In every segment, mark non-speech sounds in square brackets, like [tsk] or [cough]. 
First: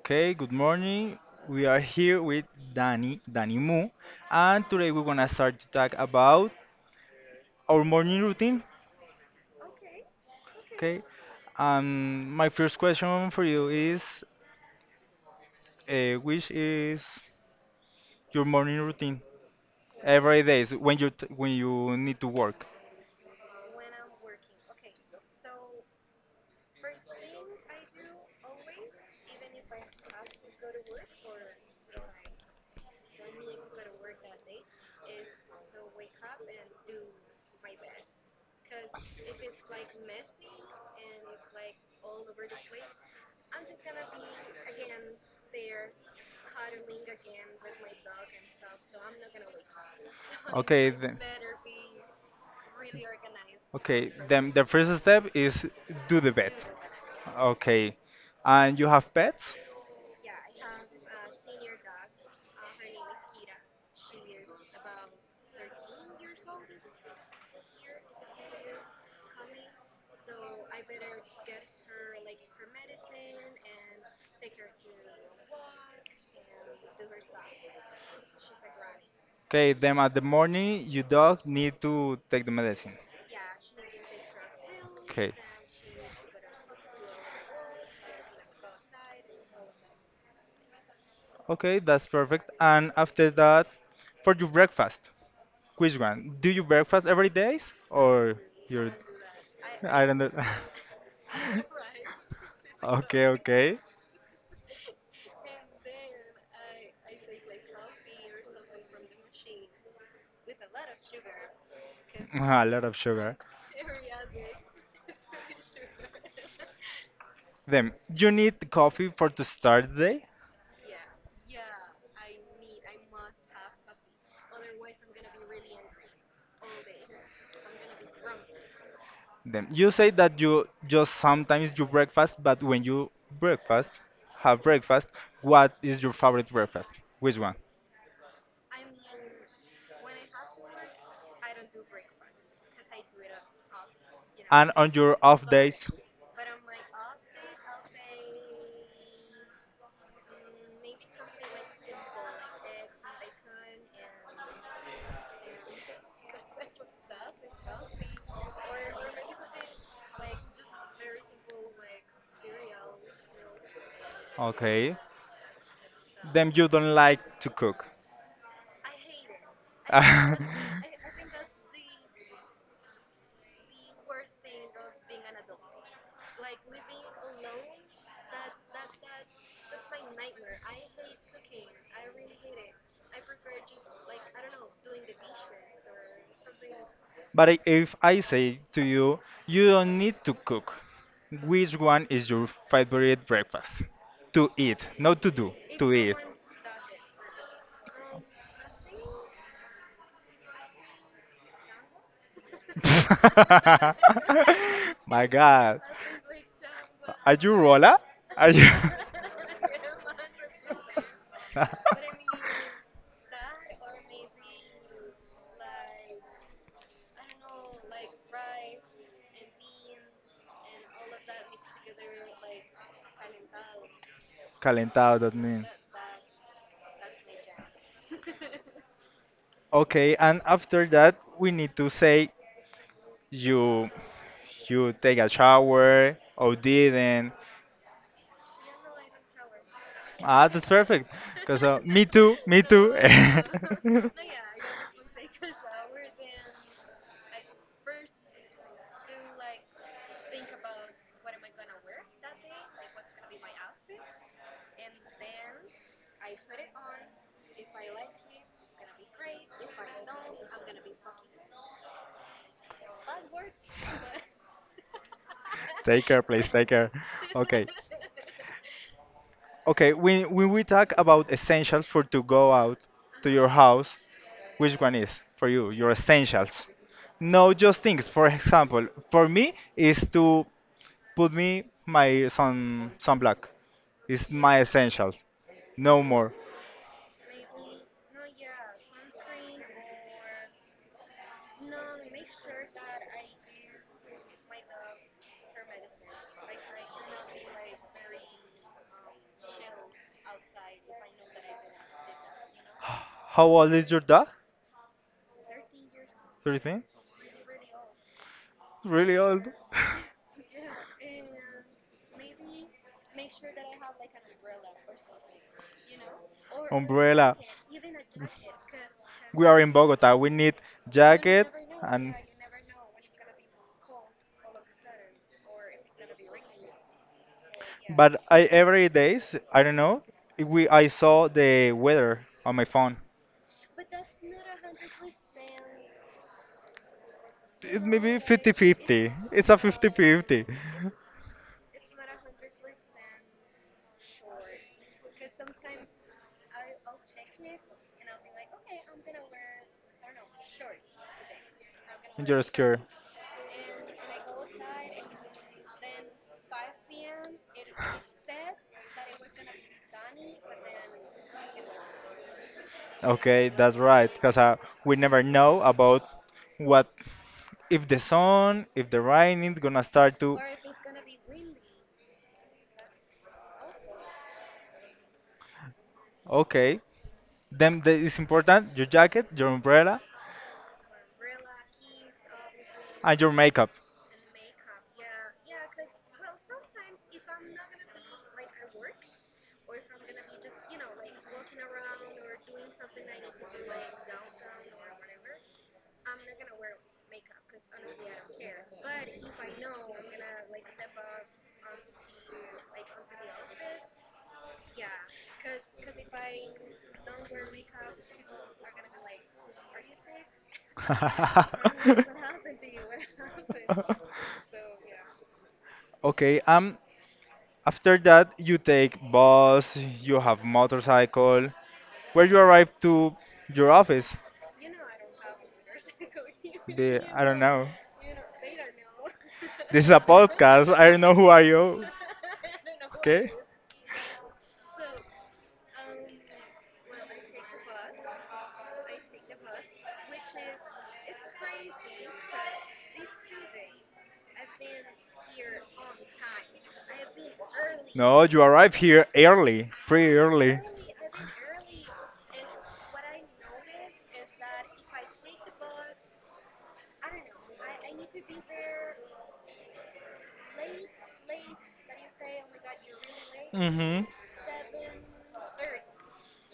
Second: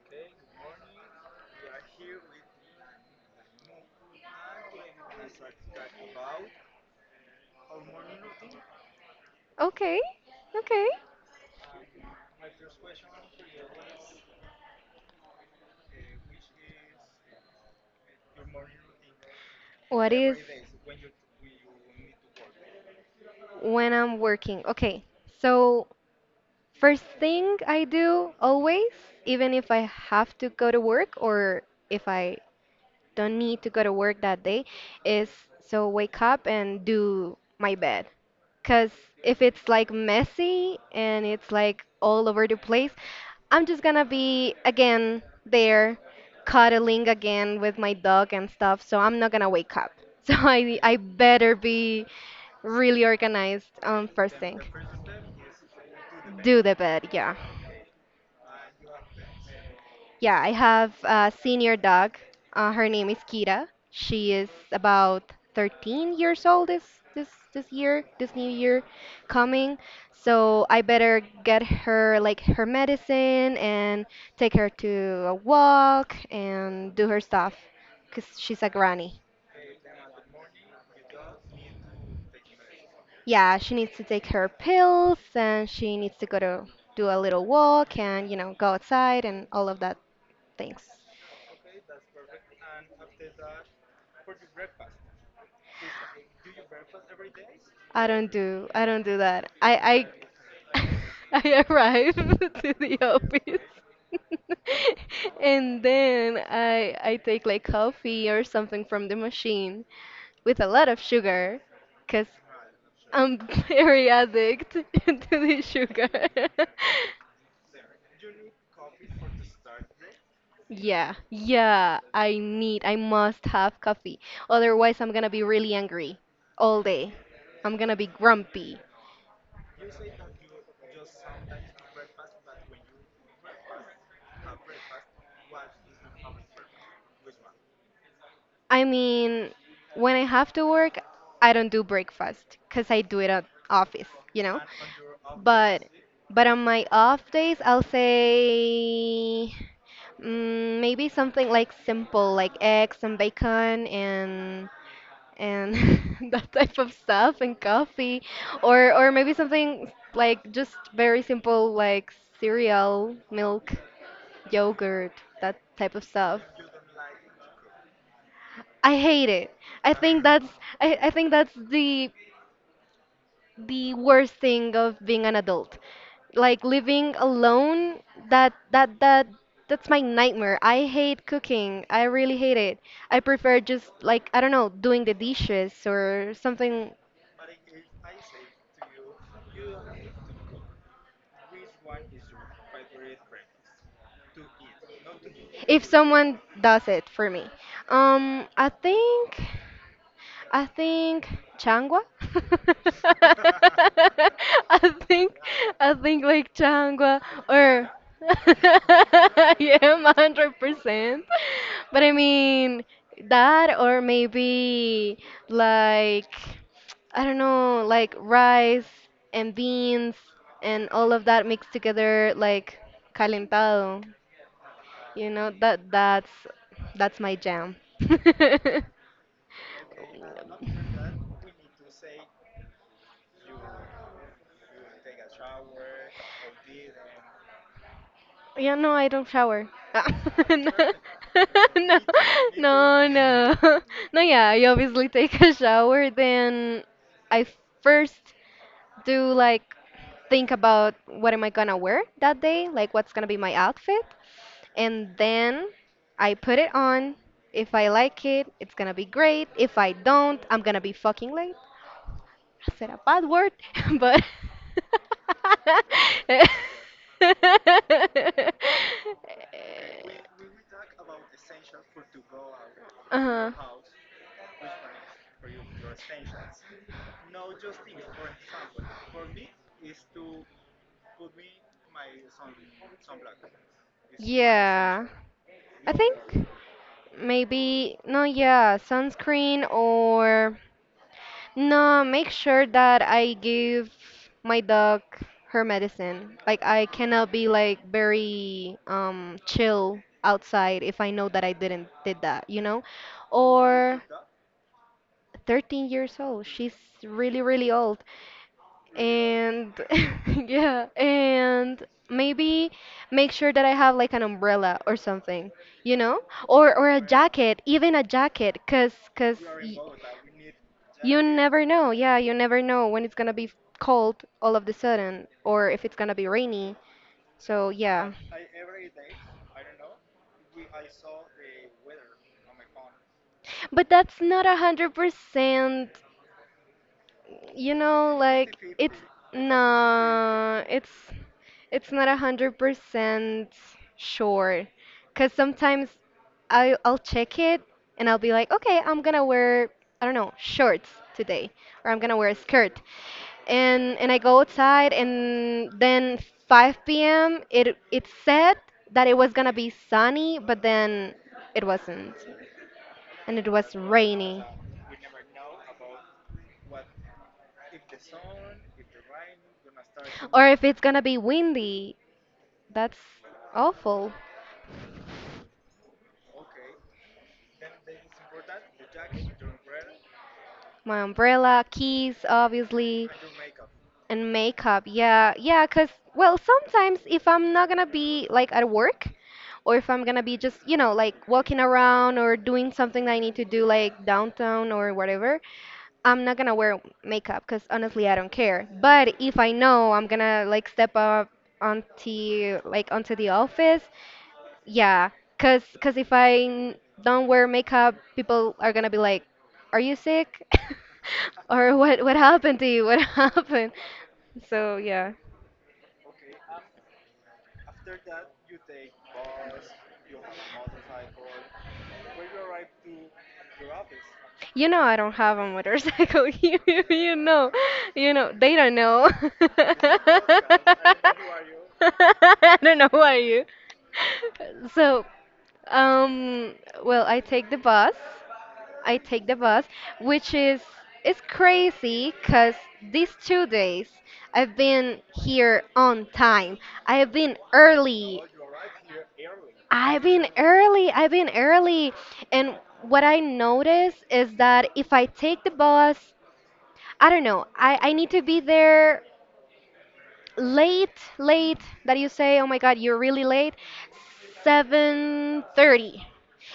Okay, good morning. We are here with Danny Moo, and today we're gonna start to talk about our morning routine. Okay, okay. Okay, my first question for you is, which is your morning routine What is every day so when you t when you need to work? when I'm working? Okay, so first thing I do always, even if I have to go to work or if I don't need to go to work that day is wake up and do my bed. Because if it's like messy and it's like all over the place, I'm just gonna be again there cuddling again with my dog and stuff. So I'm not gonna wake up. [laughs] So I, Okay, I then, better be really organized okay, first then thing. the first step is do the bed. Do the bed, yeah. Okay, and you have pets? Yeah, I have a senior dog. Her name is Kira. She is about 13 years old this year, this new year coming. So I better get her like her medicine and take her to a walk and do her stuff because she's a granny. Okay, then at the morning, your dog need to take the medicine. Yeah, she needs to take her pills Okay. and she needs to go to do a little walk and you know go outside and all of that things. Okay, that's perfect. And after that, for your breakfast, which one? Do you breakfast every days or I your? don't do that. I I don't know. [laughs] I [laughs] I arrive [laughs] to the Okay, office okay. [laughs] and then I take like coffee or something from the machine with a lot of sugar because [laughs] A lot of sugar. I'm [laughs] very addict [laughs] to the sugar. [laughs] Then you need coffee for to start the day. Yeah, yeah, I must have coffee. Otherwise, I'm gonna be really angry all day. I'm gonna be grumpy. Then you say that you just sometimes you breakfast, but when you breakfast, have breakfast, what is your favorite breakfast? Which one? I mean, when I have to work, I don't do breakfast because I do it at office, you know. And on your off days, But but on my off days, I'll say maybe something like simple, like eggs and bacon and [laughs] that type of stuff and coffee, or maybe something like just very simple like cereal, milk, okay, yogurt, that type of stuff. then you don't like to cook. I hate it. I think that's [laughs] I think that's the worst thing of being an adult. Like living alone, that that that that's my nightmare. I hate cooking. I really hate it. I prefer just like I don't know, doing the dishes or something But if I say to you, you don't need to cook, which one is your favorite breakfast? To eat, not to do, if to eat. someone does it for me. Um I think I think Changwa. [laughs] I [laughs] My think God, I think like Changwa are you or Rola? Are you [laughs] yeah, 100%. But I [laughs] mean that or maybe like I don't know, like rice and beans and all of that mixed together like calentado. calentado? You That know means. That's my jam. [laughs] Okay, and after that, we need to say you you take a shower or didn't. Yeah, no, I don't shower. Ah, Ah, [laughs] that's no, perfect. [laughs] Cause no, me too, me too. no, [laughs] no. [laughs] No, yeah, I obviously take a shower. Then I first do like think about what am I gonna wear that day, like what's gonna be my outfit, and then I put it on. If I like it, it's gonna be great. If I don't, I'm gonna be fucking said a bad word, [laughs] but Take care, please, take care. Okay. Okay, when we talk about essentials for to go out to your uh-huh. house, which one is for you? Your essentials. No, just things. For example, for me is to put me my sunblock. It's my Yeah, essentials. I No think more. maybe no, yeah, sunscreen or no, make sure that I give my dog her medicine. Like I cannot be like very chill outside if I know that I didn't did that, you know? [sighs] How old is your Or dog? 13 years old. She's 13? really, really old. Really old. [laughs] And [laughs] yeah, and maybe make sure that I have like an umbrella or something, you know? Or a Umbrella. jacket, even a jacket, cause We are in y- Bogota. We need you jacket never know. and Yeah, you never know when it's gonna be cold all of the sudden or if it's gonna be rainy. So yeah. but I every days, I don't know, we I saw the weather on my phone. But that's not 100%, you It may know, be 50, like it's fifty. It's a fifty-fifty. 50. no, it's it's not 100% sure, because sometimes I'll check it and I'll be like, okay, I'm gonna wear I don't know shorts today, or I'm gonna wear a You're skirt, scared. And I go outside, and then 5 p.m. It said that it was gonna be sunny, but then it wasn't, and it Okay, was that's right. Because rainy. We never know about what if the sun, if the rain is gonna start to. Or if it's gonna be windy, that's awful. Okay, then it's important your jacket, your umbrella, My umbrella, keys, obviously, and your makeup. and makeup. Yeah, yeah. Cause well, sometimes if I'm not gonna be like at work or if I'm gonna be just, you know, like walking around or doing something that I need to do like downtown or whatever, I'm not gonna wear makeup. Cause honestly, I don't care. But if I know I'm gonna like step up onto onto the office. Yeah, cause if don't wear makeup, people are gonna be like, "Are you sick?" [laughs] or "What [laughs] [laughs] happened to you? What [laughs] happened?" So yeah, Okay, I'm after that, you take bus, you have motorcycle. Where you arrive to your office? you know I don't have a motorcycle. [laughs] You I don't know, know. you know they don't know. This is a [laughs] podcast. I don't know who are you. I don't know who are Okay. you. [laughs] So um, well I take the bus. I take the bus, which is it's crazy because these 2 days I've been here on time. I have been early. No, you arrive here early, I've pretty been early. early. I've been early. And what I notice is that if I take the bus, I don't know, I need to be there late, late, that you say, oh my God, you're really late, Mm-hmm. 7:30.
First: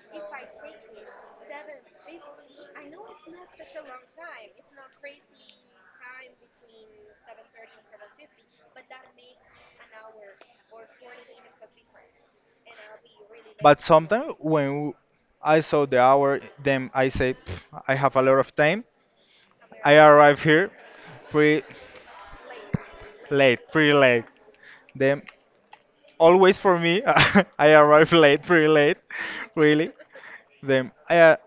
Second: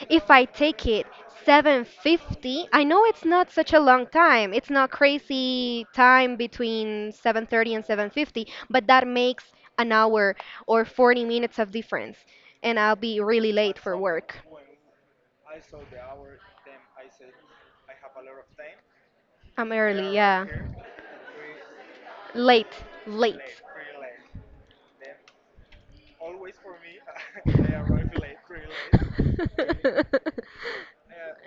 If I take it 7:50, I know it's not such a long time. It's not crazy time between 7:30 and 7:50, but that makes an hour or 40 minutes of difference, and I'll be really late But for sometimes work. when I saw the hour, then I say, "Pff, I have a lot of time." I'm I early, arrive yeah. here pretty Late, late, late. pretty late. Then always for me, [laughs] I arrive late, pretty late, really. Then [laughs]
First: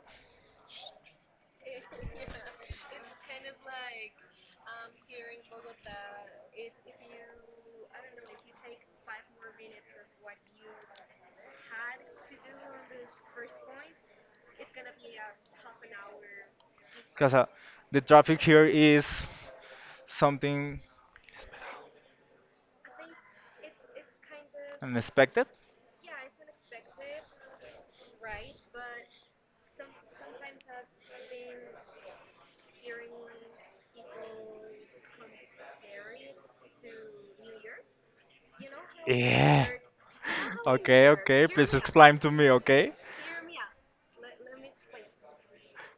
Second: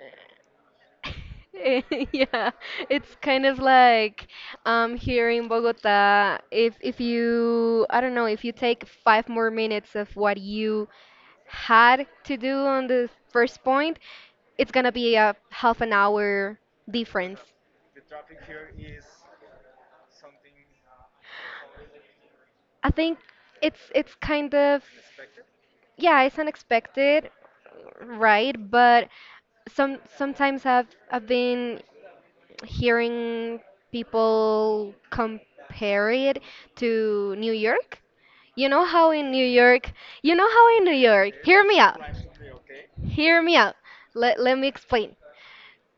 [laughs] Yeah, it's kind of like here in Bogota, if you, I don't know, if you take five more minutes of what you had to do on the first point, it's gonna be a half an hour because difference. The traffic here is something I think it's kind of, unexpected. yeah, it's unexpected, right? But sometimes I've been hearing people compare it to New York. You know how in New Yeah. York, you know how in New Okay, York, okay. hear Please me out. explain to me, okay? Hear me out. Let me explain.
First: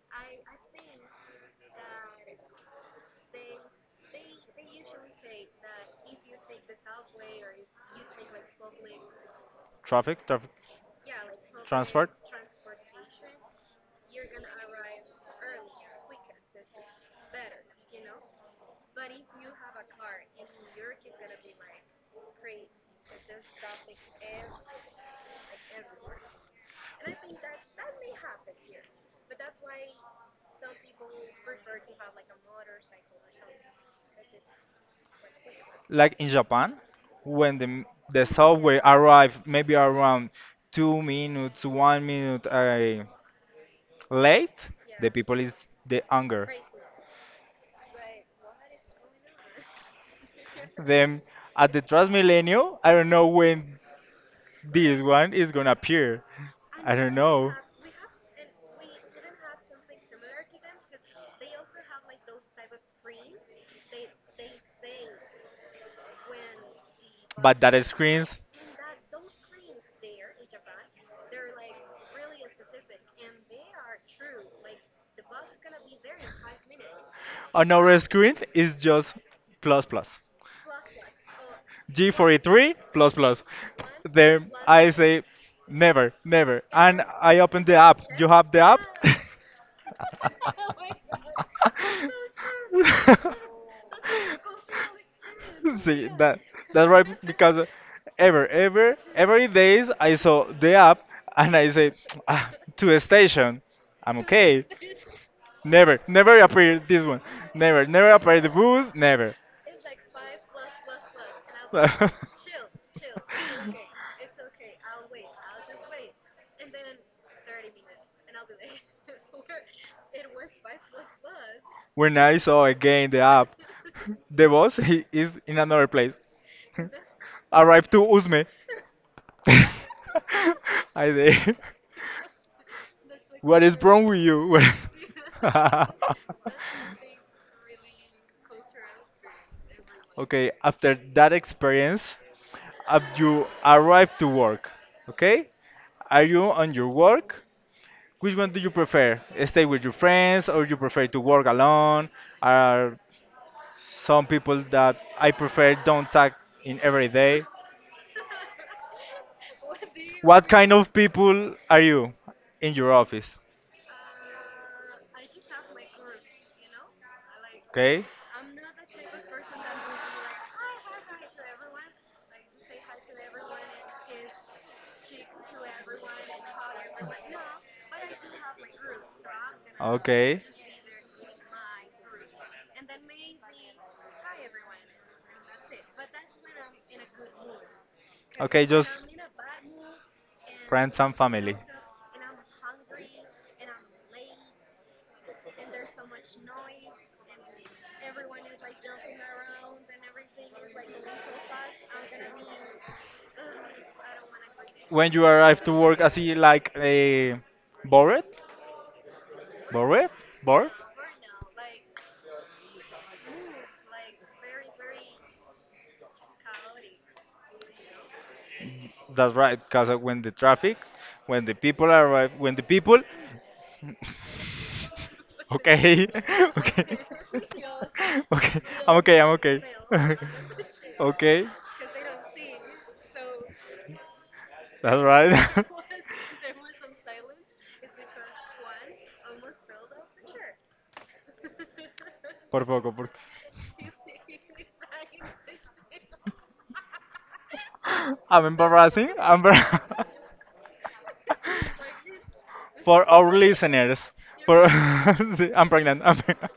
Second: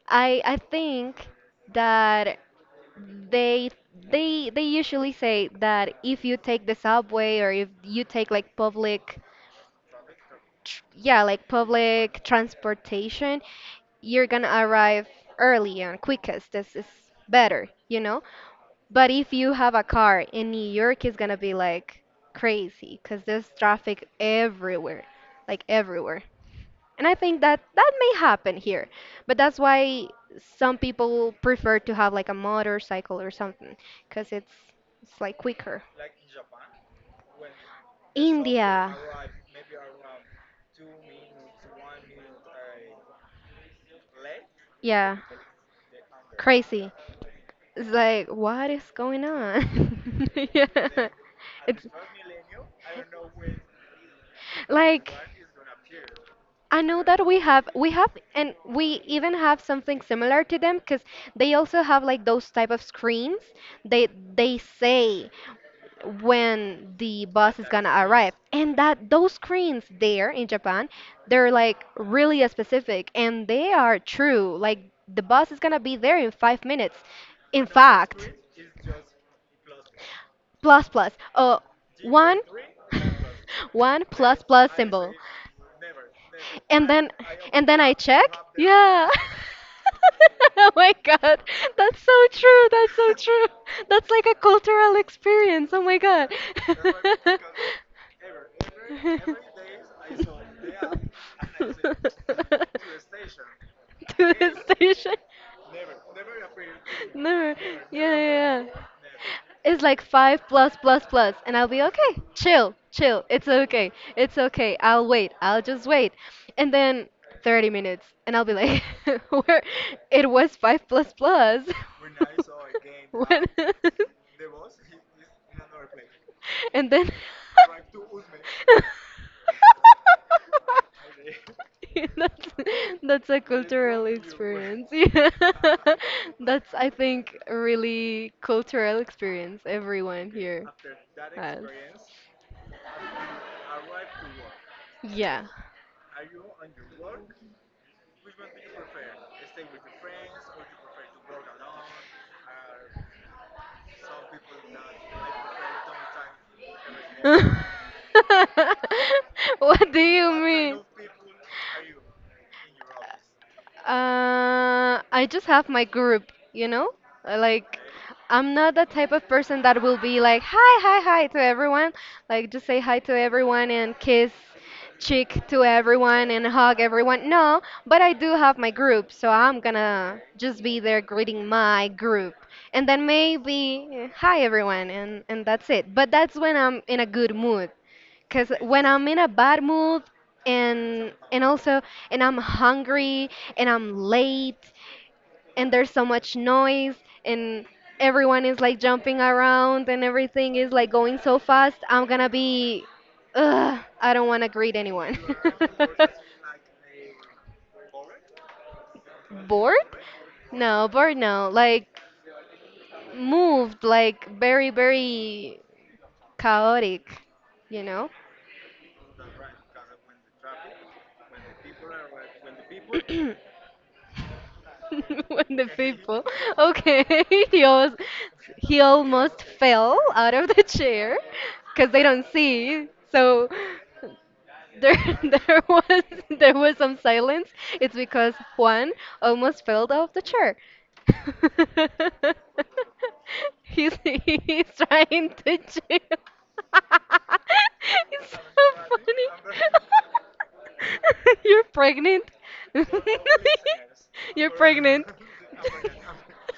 I think that they they usually say that if you take the subway or if you take like public Traffic, traffic, yeah, like transport. public transportation, you're gonna arrive early and quickest. This is better, you know? But if you have a car in New York, it's gonna be like crazy because there's traffic everywhere, like everywhere. And I think that that may happen here, but that's why some people prefer to have like a motorcycle or something because it's like quicker. Like in Japan, when the software India, arrive maybe around 2 minutes, 1 minute late, the yeah, people is the anger. crazy. It's like, what is going on? [laughs] yeah. Then at the It's Transmilenio, I don't know when this like one is gonna appear. I I know don't that know. We have and we even have something similar to them because they also have like those type of screens. They they say when the But bus is that gonna arrive screens and that those screens there in Japan they're like really specific and they are true like the bus is gonna be there in 5 minutes in on our fact screen is just plus plus. plus plus one G43 [laughs] plus plus. one plus Then plus I symbol say never, never. and And then I open the I app. You check. have the app? Yeah. [laughs] [laughs] Oh my god. That's so true. That's so true. That's like a cultural experience. Oh my See god. that [laughs] that's right To because every days I saw the app and I say [tsk] ah, to a station I'm the okay, station. never never [laughs] appear this one, Never. Yeah, never never yeah, appear the yeah. booth, never. It's like five plus plus plus, and I'll be okay. [laughs] Chill, chill. It's okay. [laughs] It's okay. I'll wait. I'll just wait. And then 30 minutes, and I'll be like, [laughs] where it was five plus plus. When I [laughs] saw again the When- app, [laughs] the boss he is in another place. [laughs] and then [laughs] Arrived to Uzme. [laughs] I [laughs] say, [laughs] that's a what is wrong cultural with you? [laughs] experience. [laughs] Yeah. [laughs] That's I think a really cultural experience everyone okay, here after that has. experience, have you arrived to work? Yeah. Okay, are you on your work? Which one do you prefer? Stay with your friends, or you prefer to work alone? Or some people that I prefer don't tag in every day. [laughs] What do you What kind of mean? people are you in your office? I just have my group, you know? Like, Okay. I'm not the type of person that will be like, hi, hi, hi to everyone. Like, just say hi to everyone and kiss cheek to everyone and hug everyone. No, but I do have my group, so I'm gonna Okay. just be there greeting my group. And then maybe, hi, everyone, and that's it. But that's when I'm in a good mood. Because Okay, when just I'm in a bad mood friends and and family. also and I'm hungry and I'm late and there's so much noise and everyone is like jumping around and everything is like going so fast, I'm gonna be ugh, I don't want to greet When anyone. you arrive to work, I see like a [laughs] bored, Bored? bored, bored. No, bored no. Like moved, like very very chaotic, you know? That's right, because when the traffic, when the people arrive, when the people. [laughs] [laughs] when the Okay, people [laughs] okay, okay [laughs] [laughs] he almost, okay. he I'm okay. I'm almost okay. fell [laughs] out of the chair Okay, because they don't see so that's there, [laughs] right. [laughs] There was some silence. It's because Juan almost fell off the chair. [laughs] Por poco, por. He's trying to chill. [laughs] It's [laughs] so I'm embarrassing. I'm funny. embarrassing. [laughs] [laughs] You're pregnant. For our listeners, [laughs] You're for [laughs] pregnant. sí, I'm [laughs] pregnant. I'm pregnant.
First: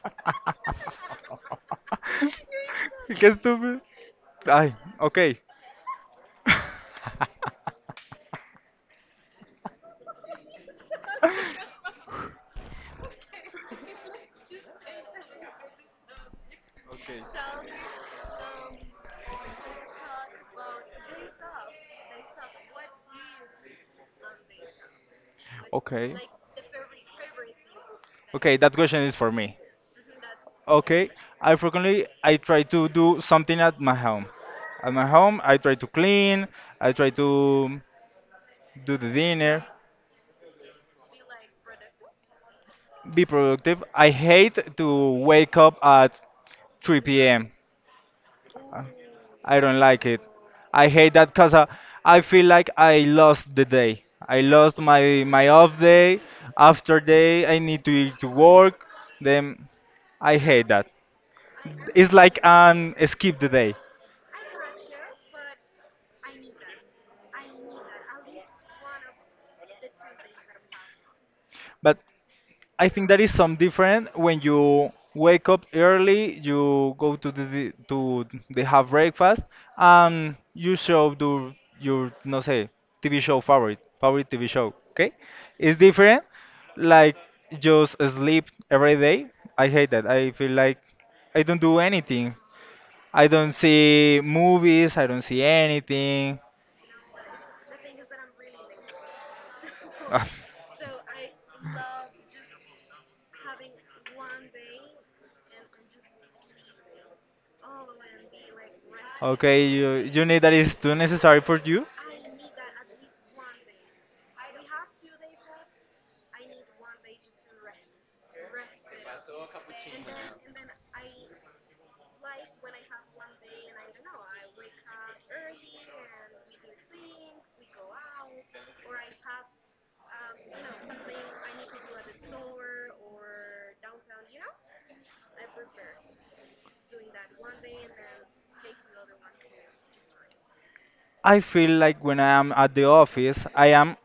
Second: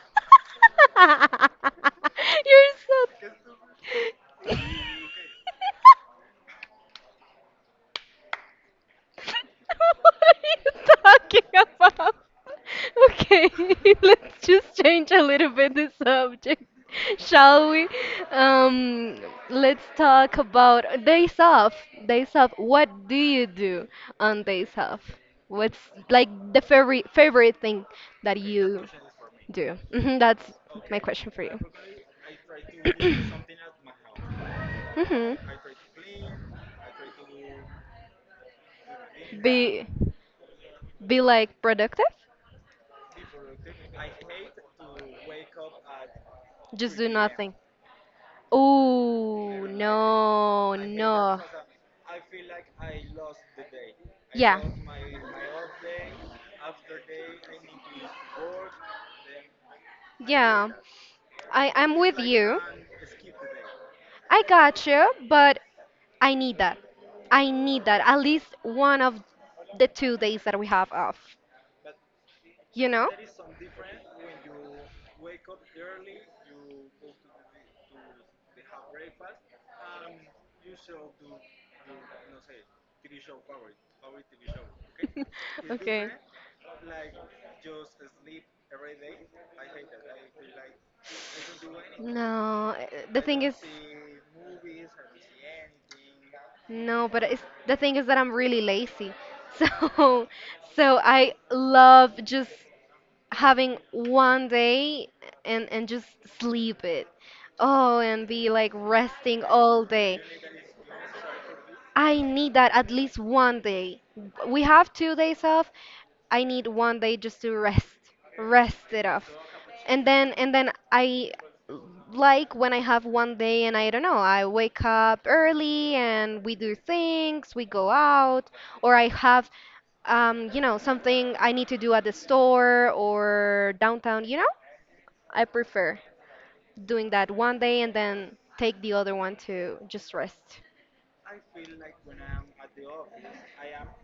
[laughs] Qué You're estúpido. so. [laughs] Ay, okay. [laughs] What are you talking about? [laughs] Okay. Okay, [laughs] let's just change a little bit the subject, [laughs] shall we? Um, let's talk about days off. Days off. What do you do on days off? What's Okay. like the favorite thing that Okay, that you question is for me. do? Mhm, that's my Okay, question for I you. frequently I try to do something [coughs] at my home. At [clears throat] my Mhm. home, I try to clean, I try to do the dinner, Be. Be like productive? be productive. I hate to wake up at Just do 3 p.m. nothing. I Oh, don't like it. no, I hate that no. because I feel like I lost the day. I Yeah. lost my off day. After day, I need to ir to work. Then I hate Yeah, that. I'm It's with like you. an skip the day. I got you, but I need that. I need that. At least one of the 2 days that we have off, But you I think know? that is some different when you wake up early, you go to the have breakfast, and you show do your no say TV show favorite TV show. Okay, it's Okay. different. Like just sleep every day. I hate that. I feel like I don't do anything. No, eh, the I thing don't is, see movies. I don't see anything. no, but it's the thing is that I'm really lazy. So, Ah. [laughs] so I love just having one day and just sleep it. Oh, and be like [laughs] resting Okay, all you, day. you need that is too necessary for you. I need that at least one day. We have 2 days off. I need one day just to rest, rest it off. And then I, like when I have one day and I don't know, I wake up early and we do things, we go out, or I have something I need to do at the store or downtown. I prefer doing that one day and then take the other one to just rest. I feel like when I am at the office, I am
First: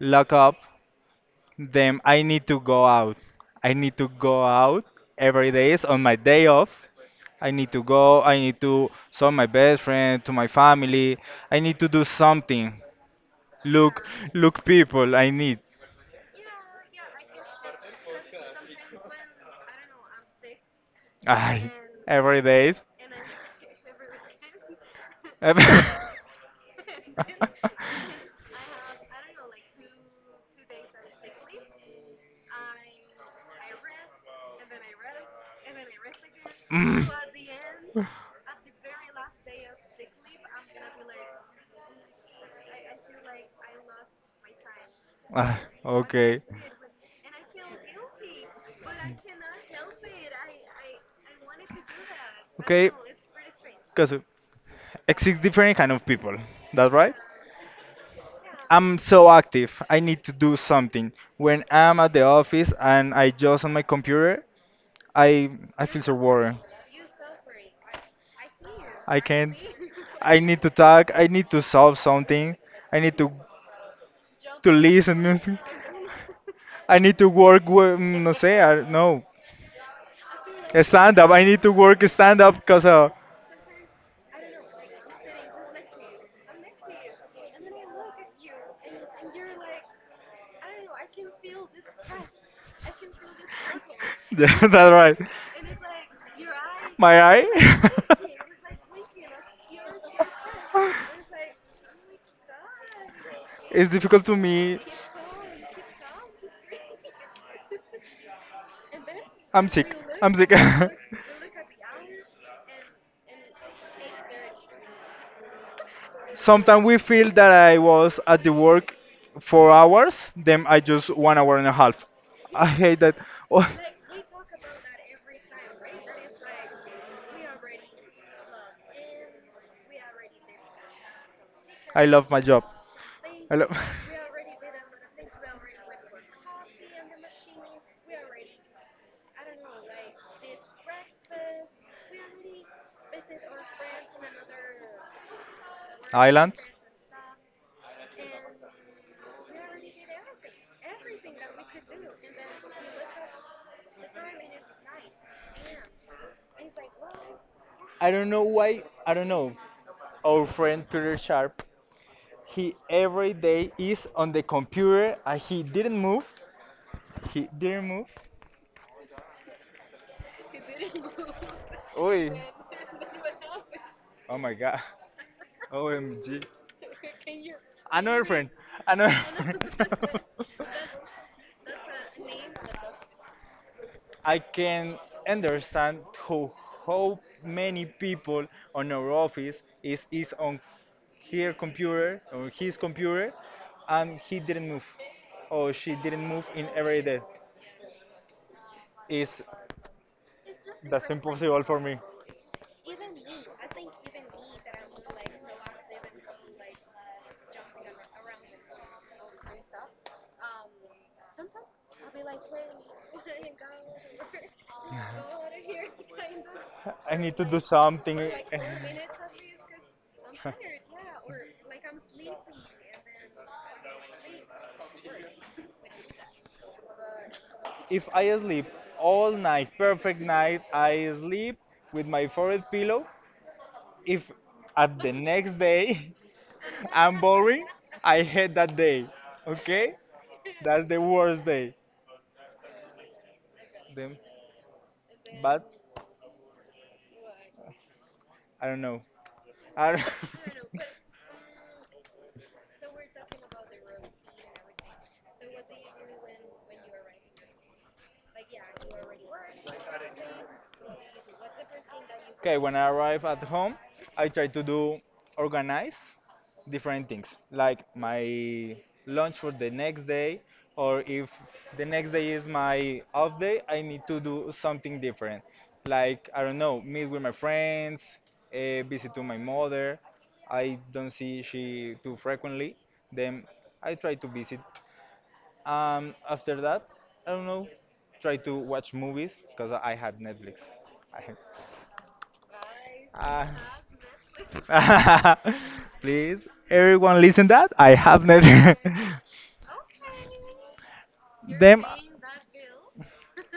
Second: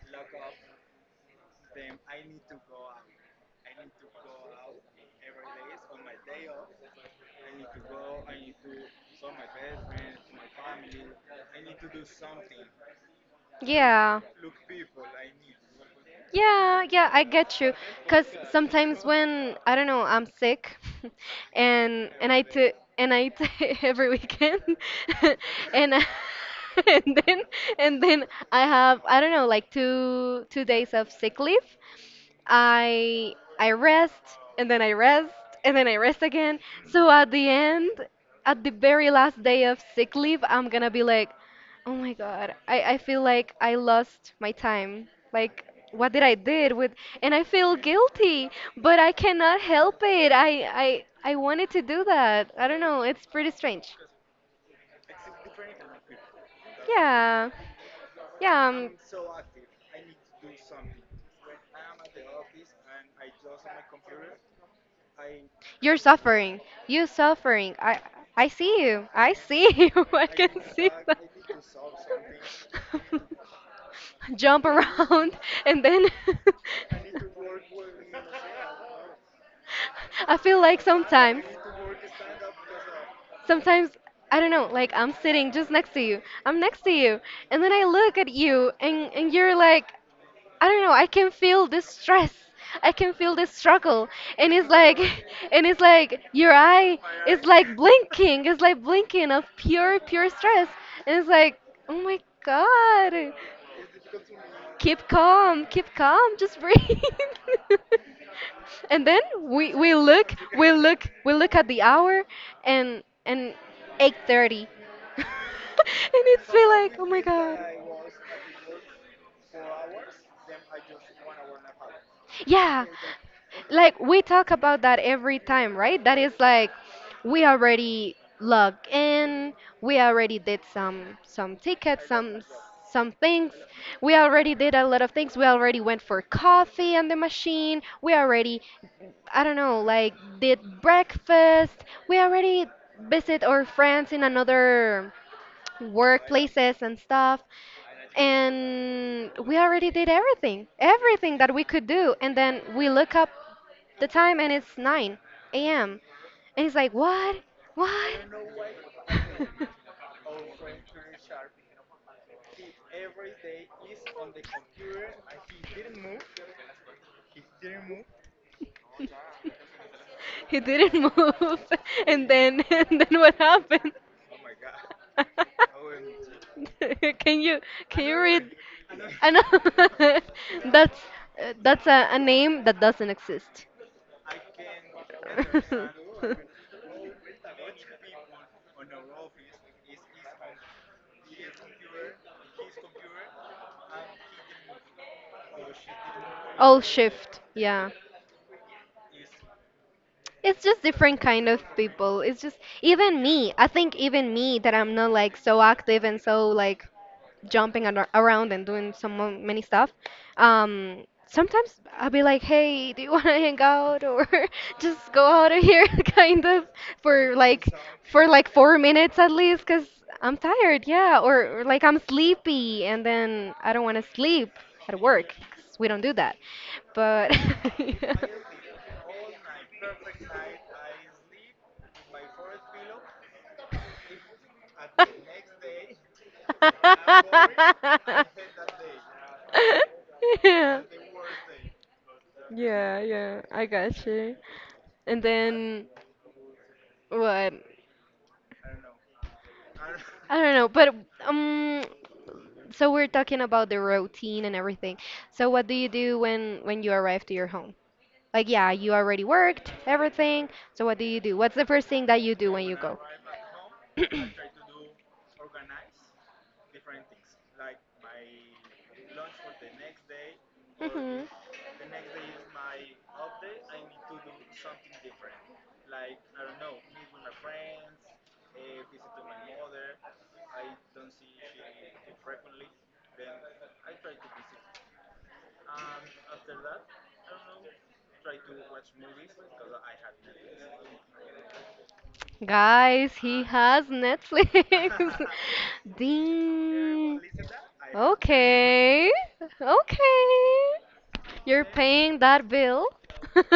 locked up, then I need to go out. I need to go out every day is on my day off. I need to go, I need to saw my best friend, to my family. I need to do something. Look, Yeah. look people, I need. Yeah, yeah, I get you. Cause sometimes when I don't know, I'm sick, [laughs] I and and every I day. t and I t [laughs] every weekend, [laughs] [laughs] and I- [laughs] and then [laughs] and then I have, I don't know, like two days of sick leave, I rest and then I rest and then I rest again. Mm. So at the end, [sighs] at the very last day of sick leave, I'm gonna be like, oh my God, I feel like I lost my time. Ah, Like what did I okay. did with, and I feel guilty, but I cannot help it. I I wanted to do that. I don't Okay, know, it's pretty strange. because exist different kind of people. That's right. Yeah. Yeah, I'm so active. I need to do something. When I'm at the office and I just on my computer, I I you're feel so bored. suffering. You suffering. I see you. I I can't. see [laughs] you. I I can need to see. talk. I need to solve something. I need to [laughs] Jump to listen around music. [laughs] and then [laughs] I need to work, no sé, no, I feel like stand up. I sometimes need to work stand up because, sometimes I don't know, like I'm sitting just next to you. I'm next to you and then I look at you and you're like, I don't know. I can feel this stress. I can feel this struggle, [laughs] and yeah, it's that's like, right. [laughs] and it's like your eye My is like eye? blinking. It's like blinking of pure, pure stress, and it's like, oh my [laughs] god, it's difficult to me. Keep calm, just breathe. [laughs] And then I'm we sick. I'm look, sick. [laughs] we look, we look at the hour, and 8:30, [laughs] and it's feel Sometimes like, we oh my feel that god. I was at the work for hours, then I just 1 hour and a half. I Yeah, hate that. Oh, like we talk about that every time, right? That is like we already logged in, we already did some I tickets, love my some job. some things. I love We [laughs] already did a lot of things. We already went for coffee on the machine. We already, I don't know, like did breakfast. We already visit our friends in another islands. workplaces and stuff, and we already did everything, everything that we could do, and then we look up the time and it's 9 a.m. And he's like, what? I What? don't know why. I don't [laughs] know. Our friend Peter Sharp, he every day is on the computer and he didn't move. He didn't move. He didn't move. [laughs] Oi. And then [laughs] and then what happened? Oh my god. [laughs] OMG. can you can you Another friend. read? Another [laughs] I know friend. [laughs] that's [laughs] that's a name that doesn't exist. I can understand how, how many people on our office is on her computer or his computer and he [laughs] didn't move or she didn't move in All every day. shift, yeah. Is It's just that's different kind impossible of for me. people. It's just even me. I think even me that I'm not like so active and so like jumping ar- around and doing some mo- many stuff. Sometimes I'll be like, "Hey, do you want to [laughs] hang out or [laughs] just go out of here?" [laughs] Kind of I for need to do like something. for like 4 minutes at least, because I'm tired. Yeah, or like I'm sleepy, and then I don't want to sleep at work 'cause we don't do that. But [laughs] If yeah. I sleep all night, perfect night, I sleep [laughs] with my forehead pillow. If at the next day I'm boring. I hate that day. Okay? Yeah. That's the worst day. Yeah, yeah, I got Then, you. And but then what? [laughs] I don't know. I don't I don't [laughs] know, but um, so we're talking about the routine and everything. So what do you do when you arrive to your home? Like, yeah, you already worked everything. So what do you do? What's the first thing that you do okay, when you when I go? [clears throat] arrive at home, I try to do organize different things, like my lunch for the next day, or Mhm. if [coughs] the next day is my off day, I need to do something different. Like, I don't know, meet with my friends, visit to my mother. I don't see she too frequently. Then I try to visit after that, I don't know, try to watch movies because I had Netflix. I Guys, he have, has Netflix. [laughs] Ah. [laughs] Please, everyone Ding. listen that I have Netflix. Okay. Okay. [laughs] You're Then paying that bill.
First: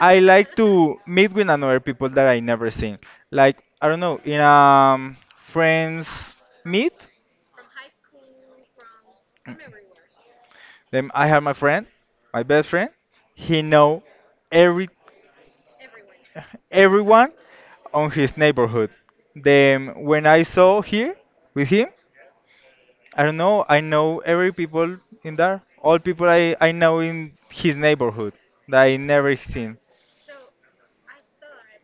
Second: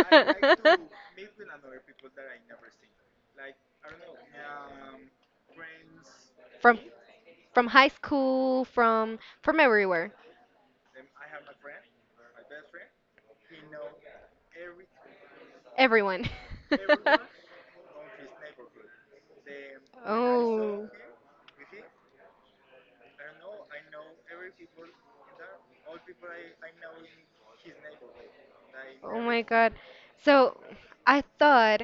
I like to meet with another people that I never seen. Like I don't know, in friends From meet. from high school, from everywhere. Then I have my friend, my best friend. He know every Everyone. [laughs] everyone on his neighborhood. Then when I saw Oh. here with him, I don't know. I know every people in there. All people I know in his neighborhood that I Oh never my God. seen. So I thought,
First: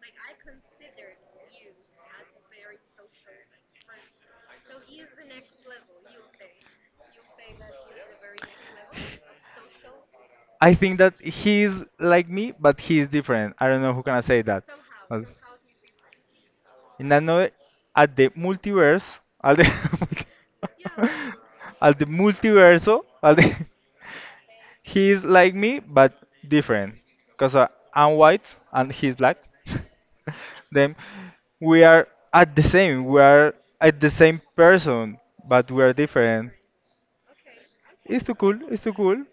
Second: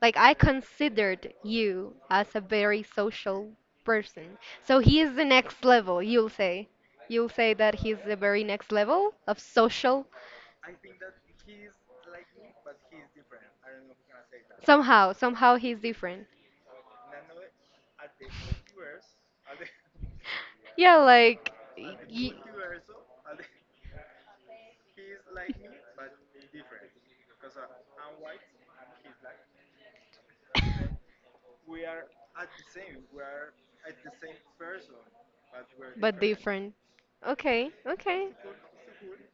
like, I considered you as a very social person. So he is the next level, you'll say. You'll say that he's the very next level of social. I think that he is like me, but he is different. I don't know who can I say that. Somehow, Uh, somehow he's different. In another, at the multiverse, at the, Yeah, like, [laughs] at the y multiverso, at the, [laughs] he's like me, but different. Because I'm white and he's black. [laughs] Then we are at the same. We are at the same person, but we are [laughs] but different. different. Okay, It's okay. too cool. It's too cool.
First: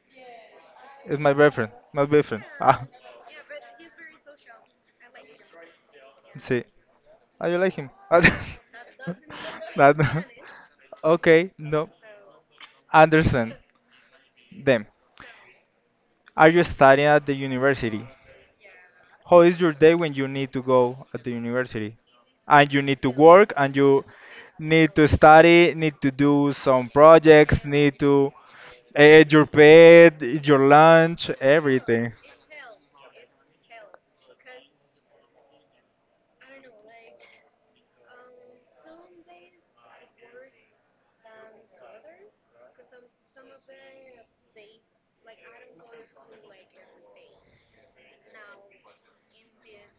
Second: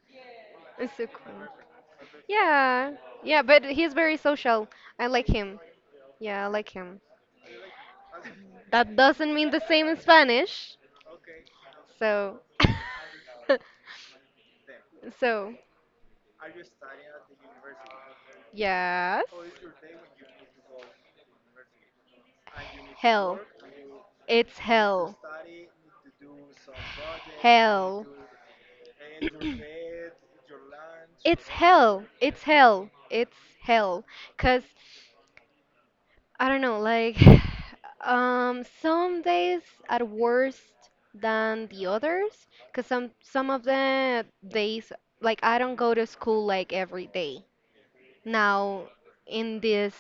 It's so It's my cool. boyfriend. My boyfriend. [laughs] Ah, Yeah, yeah, but he's very social. I like him. Yeah, I see. like him. Oh, you like him? Ah, That doesn't mean the [laughs] same in no. Spanish. Okay, no. So, Anderson, [laughs] them. so, Are you studying at the university? yes. How is your day when you need to go at the university? And you need to Hell. work and you It's need to hell. study, need to do some projects, need Hell. to eat your [clears throat] bed, eat your lunch, It's hell. everything. It's hell. It's hell. Cause I don't know, like [sighs] some days are worse than the others because some of the days, like I don't go to school like every day. Now in this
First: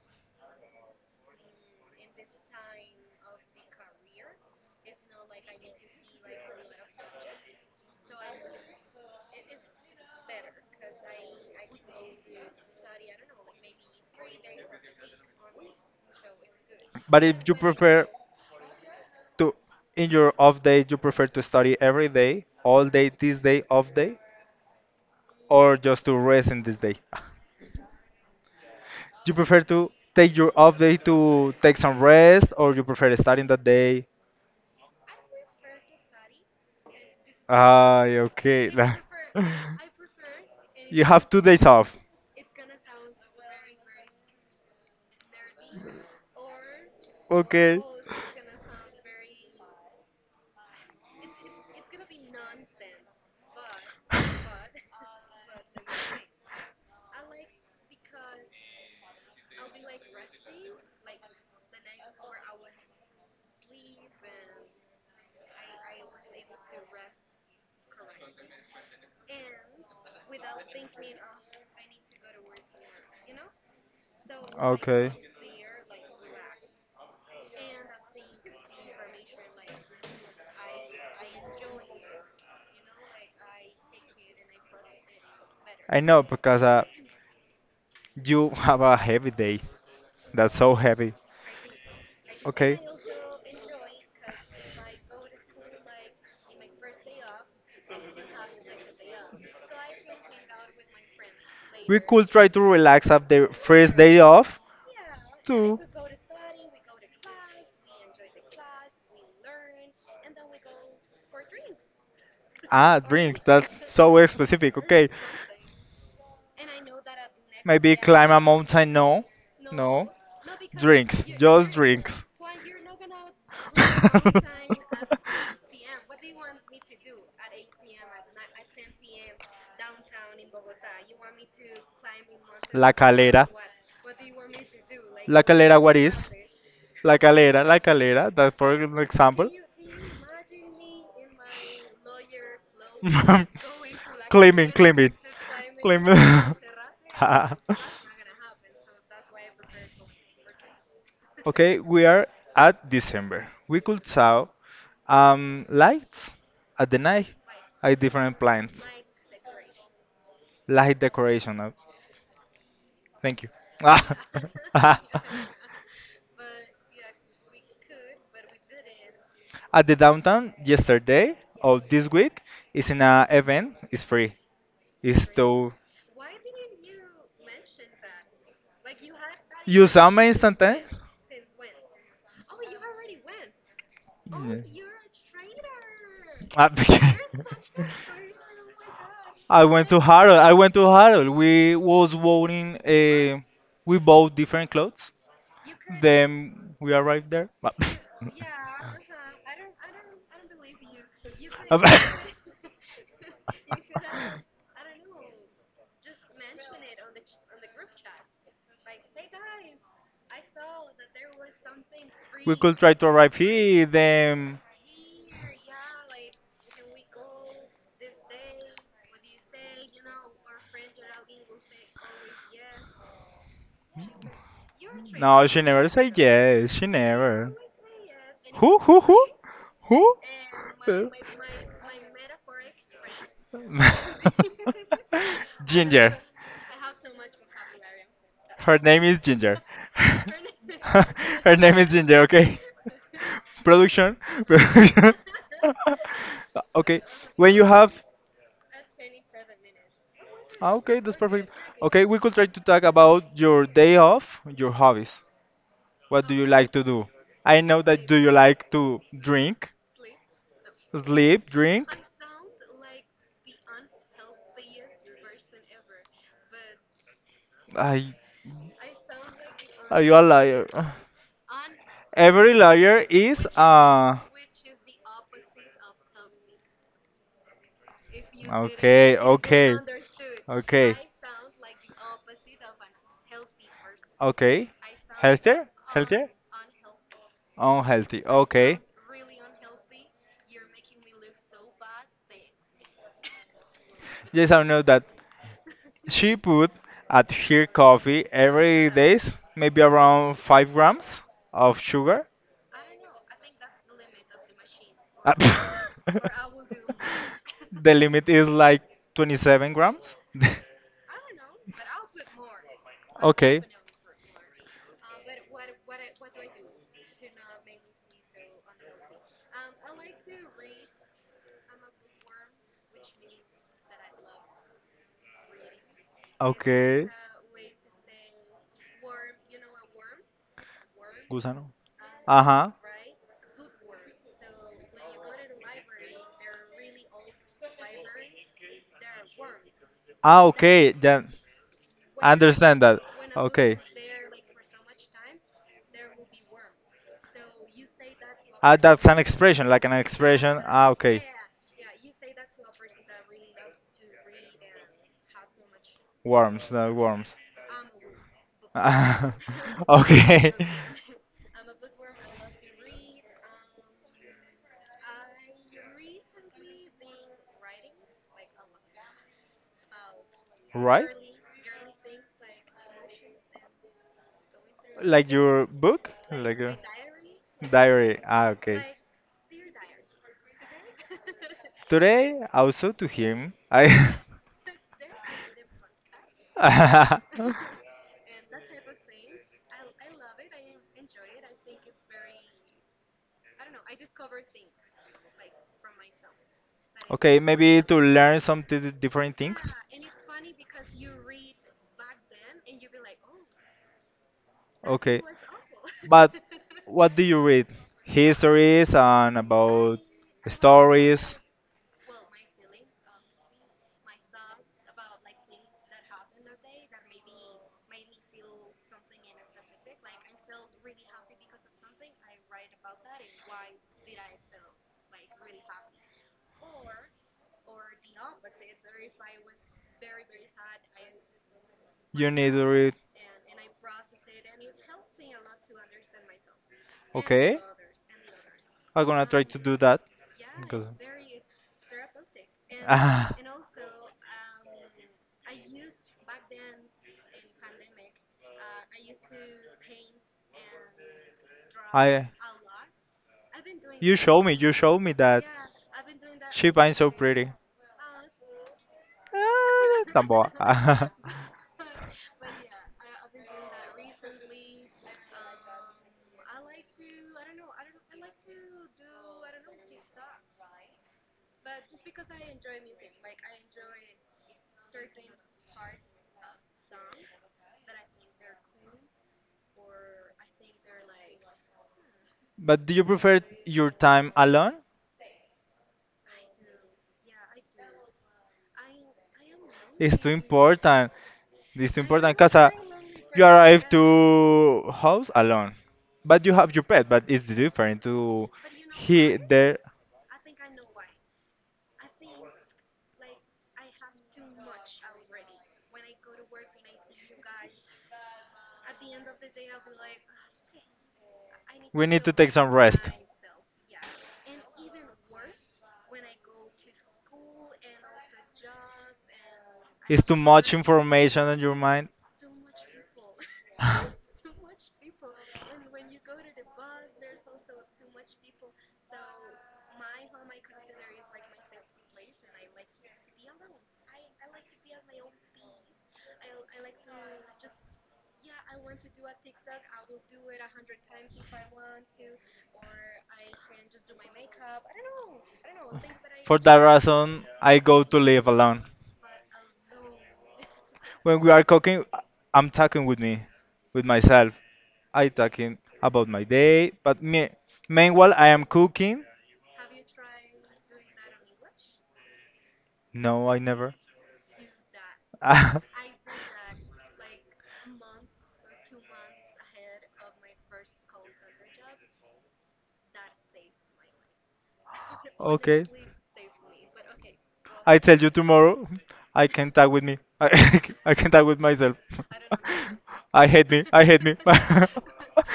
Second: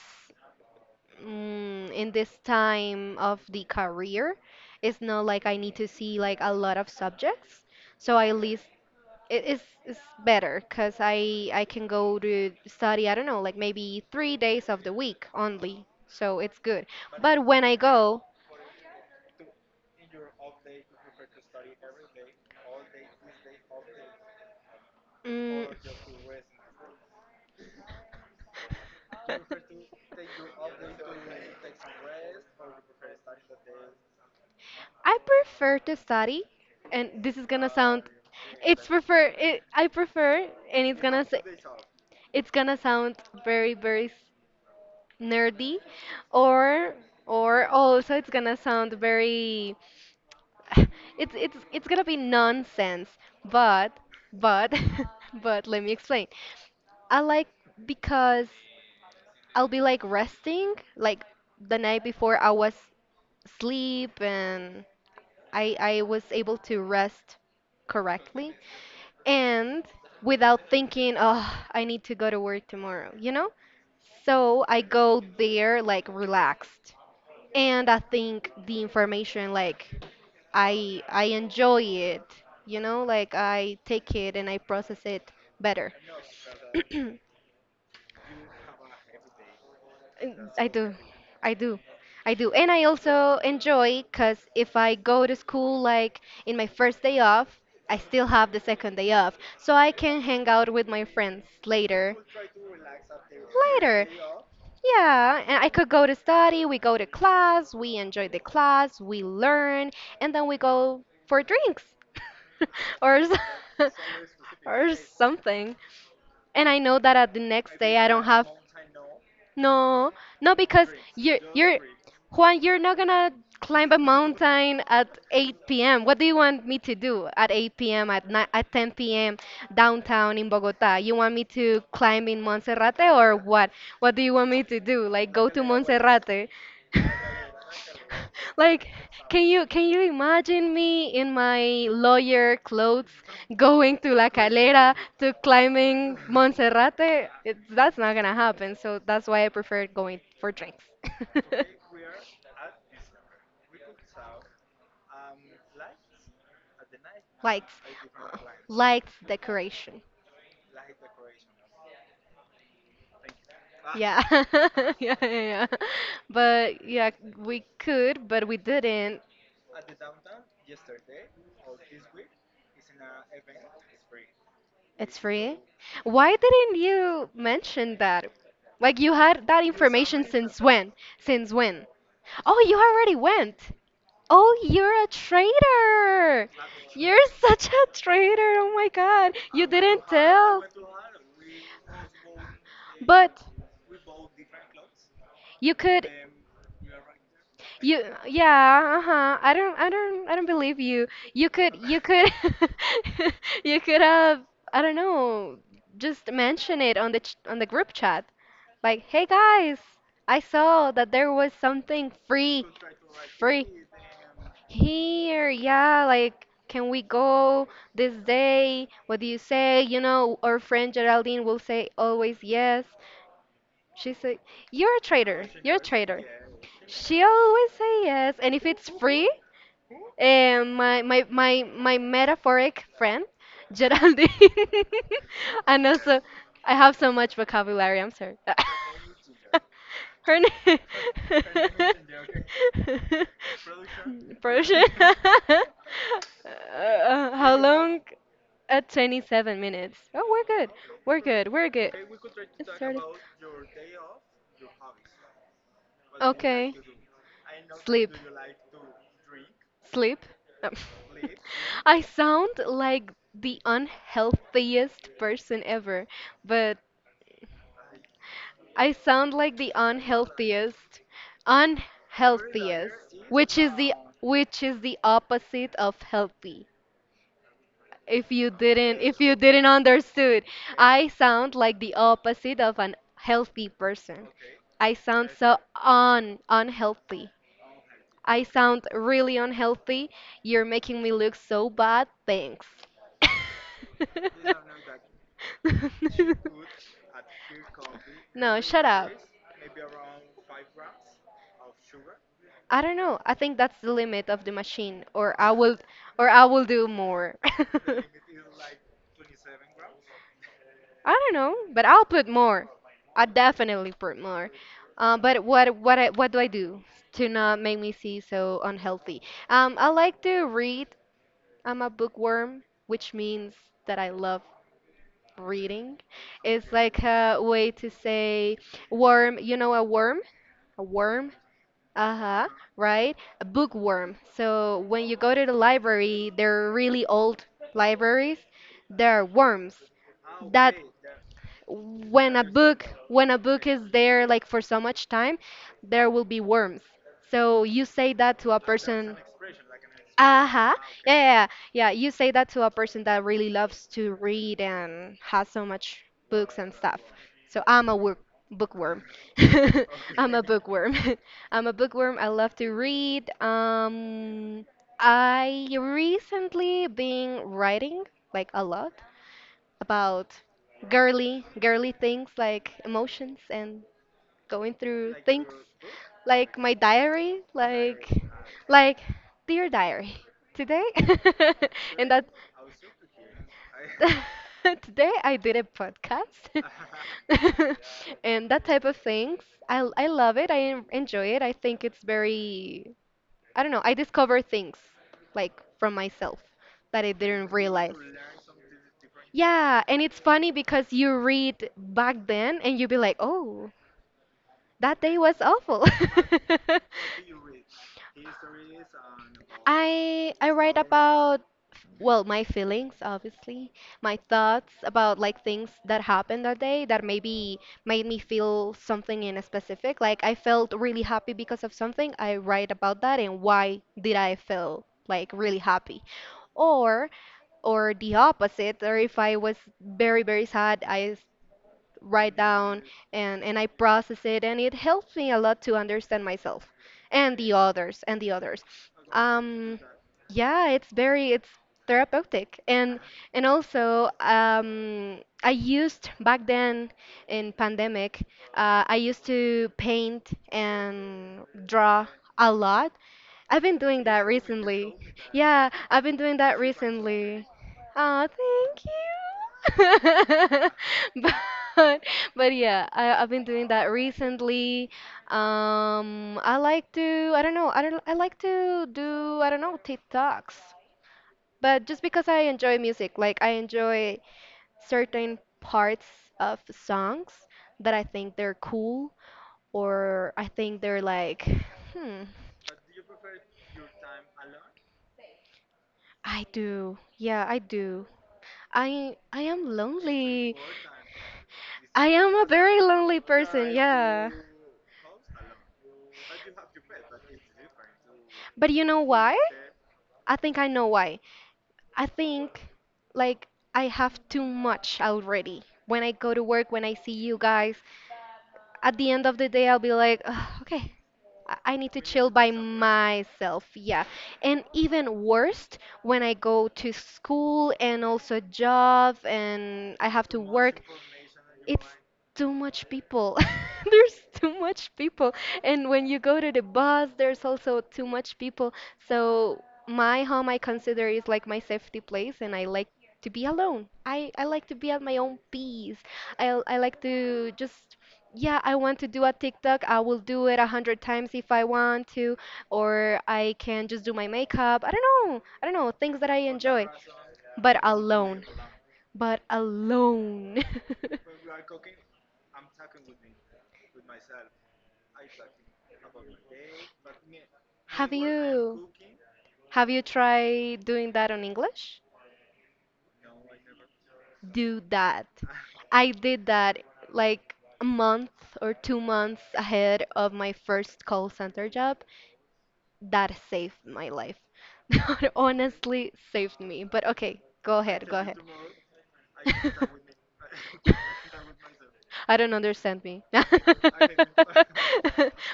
in this time of the career, it's not like I need to see like a lot of subjects. So I list it is, it's better because I can go to study, I don't know, like maybe 3 days of the week only. So it's good. But if But you when I prefer go, to, in your off day, you prefer to study every day, all day, this day, off day, mm, or just to rest in this day? [laughs] You prefer to take your off day to take some rest, or you prefer studying that day? I prefer to study, and this is gonna sound, Ay, okay. it's prefer, [laughs] it, I prefer, and it's You gonna, have two s- days off. [laughs] it's gonna sound very, very s- nerdy, or, or Okay. also it's gonna sound very [laughs] it's gonna be nonsense but but [laughs] but let me explain. I like, because I'll be like resting like the night before I was sleep and I was able to rest correctly, and without thinking, oh, I need to go to work tomorrow, you know, so I Okay. go there like relaxed and I think the information, like I enjoy it, you know, like I take it and I process it better. I know because [clears throat] you have a heavy day. That's I so do. heavy. I do. I do. And Okay. I also enjoy cuz if I go to school like in my first day off, I still have the second day off, so I can hang out with my friends We later. could try to relax after first Later. day off Yeah, and I too. could go to study, we go to class, we enjoy the class, we learn, and then we go for drinks Ah, [laughs] or s- drinks. That's [laughs] [laughs] so specific. or Okay. something. And I know that at the next Maybe day I don't climb a have mountain. No. No. no, no because Drinks. you're Just you're drinks. Juan, you're not gonna climb a mountain at 8 p.m. What do you want me to do at [laughs] 8 p.m. at ni- at 10 p.m. downtown in Bogota? You want me to climb in La Monserrate or Calera. what? What do you want me to do? Like La go to Calera, what is? Monserrate? [laughs] La Calera, La Calera, [laughs] that's for Like, an can example. you can you imagine me in my lawyer clothes [laughs] going to La Claiming, Calera claiming, to claiming. climbing [laughs] Monserrate? It, that's not gonna happen. So that's why I prefer going for drinks. [laughs] Okay, we are at December. We could saw lights at the night Lights, at different plants, lights, decoration. light decoration. Thank you. [laughs] At Yeah. [laughs] Yeah, yeah, yeah. But yeah, we could, but we didn't. the downtown yesterday or this week is in a event. It's free. It's It's free? to Why didn't you mention that? Like you had that you saw information my since when? instantaneous. Since when? Oh, you already went. Oh, Yeah. you're a traitor. Ah, You're [laughs] such because- a traitor. Oh my God. [laughs] I You went to didn't Harold. I tell. went to Harold. We was voting. But We bought different clothes. you could. Then we arrived there. [laughs] You, yeah, uh-huh. I don't believe you. You Ah, could, but- you could, [laughs] [laughs] you could have, I don't know, just mention it on the ch on the group chat. Like, hey guys, I saw that there was something we free, could try to arrive free here, then. here. Yeah, like, can we go this day? What do you say? You know, our friend Geraldine will say always yes. She said, "You're a No, traitor. she You're a never said traitor." yes. She She never. always say yes, and if Who? it's Who? Who? free, Who? My metaphoric friend Geraldine, Uh, [laughs] [laughs] and Ginger. also I have so much vocabulary. I'm sorry. Her name is [laughs] Ginger. [laughs] Her name. Her name is Ginger, okay? [laughs] [laughs] Production. [laughs] Persian. Production. [laughs] [laughs] okay. Uh, When how you have long? At 27 minutes. Oh, we're good. Ah, okay, that's We're perfect. good. We're good. Okay, we could try to It talk started. about your day off, your hobbies. What do you like Okay. to do? I know that Sleep. do you like to drink, Sleep? No. sleep, [laughs] drink? I sound like the unhealthiest person ever, but I, I sound like the are you a liar? [laughs] unhealthiest, Every liar unhealthiest, is which is the which is the opposite of healthy. Okay, If you didn't okay. understood, Okay. I sound like the opposite of an healthy person. Okay. I sound so Healthier? Healthier? un unhealthy. Unhealthy. I Okay. sound really unhealthy. You're making me look so bad. Thanks. [laughs] Yes, I know that. She put at her coffee No, shut every up. days maybe around 5 grams of sugar. I don't know. I think that's the limit of the machine, Uh, [laughs] or I will do more. [laughs] the limit is like 27 grams. [laughs] I don't know, but I'll put more. I okay, definitely put more. But what do I do to not make me see so unhealthy? I like to read, I'm a bookworm, which means that I love reading. It's like okay. a way to say worm, you know, a worm? A worm? Gusano. Uh Uh-huh, huh. right? A bookworm. So when you go to the library, they're really old libraries, there are worms. Ah, That okay. Then I understand that. when a book Okay. is there like for so much time, there will be worms. So you say that to a Ah, that's person. an expression, like an expression. Uh-huh. Ah, Yeah, yeah, okay. yeah. Yeah, you say that to a person that really loves to read and has so much books Worms, and the stuff. worms. So I'm a work bookworm. Ah, [laughs] [laughs] I'm a okay. bookworm. [laughs] [laughs] I'm a bookworm. I love to read. I recently been writing like a lot about Right? girly, girly things like emotions and going through Like things your book? like Like my a diary, like diary. Ah, okay. like dear diary, today [laughs] and that Today, also to him, I. [laughs] today I did a podcast [laughs] [laughs] and that type of things. I love it. I enjoy it. I think it's very, I don't know. I discover things like from myself that I okay, didn't maybe realize. to learn some di- different things. Yeah, and it's funny because you read back then and you be like, "Oh, that day Okay. was awful." But [laughs] what do you read? Histories and about I write stories. about well, my feelings, obviously, my thoughts about like things that happened that day that maybe made me feel something in a specific, like, I felt really happy because of something. I write about that, and why did I feel like really happy? Or or the opposite, or if I was very very sad I You write need to down, read. and I process it, and it helps me a lot to understand myself and the Okay, others and the others. I'm gonna try to do Um, that. yeah, Because it's [laughs] very it's therapeutic, and Ah, and also I used back then in pandemic, I used to paint and draw I, a lot. I've been doing that you show recently. me that Yeah, I've been doing that sheep I'm so recently. pretty. Oh, thank Ah, tampoco. you. [laughs] [laughs] But but yeah, I've been doing that recently. I like to, I don't know, I don't, I like to do, I don't know, TikToks. But just because I enjoy music, like I enjoy certain parts of songs that I think they're cool, or I think they're like, hmm. But do you prefer your time alone? I do. Yeah, I do. I am It's too lonely. important. It's too I important am a because very lonely you person, arrive yeah. to house alone, but you have your pet. But it's different to But you know he why? there. I think I know why. I think, like, I have too much already. When I go to work, when I see you guys, at the end of the day I'll be like, "Ugh, okay, I need to We need to chill take by some rest. myself." Yeah. And even worst, when I go to school and also job and I It's have too to much work, information on your it's mind. [laughs] too much people. [laughs] There's too much people. And when you go to the bus, there's also too much people. So my home I consider is like my safety place, and I like to be alone. I like to be at my own peace. I like to just, yeah, I want to do a TikTok. I will do it 100 times if I want to, or I can just do my makeup. I don't know. I don't know. Things that I For that enjoy. reason, I But go to alone. live alone. But alone. When [laughs] we are cooking, I'm talking with me, with myself. I talking about my day, but me, Have meanwhile I am you cooking. have you tried doing that on English? No, I never. Do that. I did [laughs] that like a month or 2 months ahead of my first call center job. That saved my life. [laughs] That okay. honestly saved me. But okay, go I ahead, tell go you ahead. tomorrow, I can't talk with me. [laughs] I can't talk [laughs] with myself. I don't understand me. [laughs] I hate me. [laughs] I hate me. [laughs]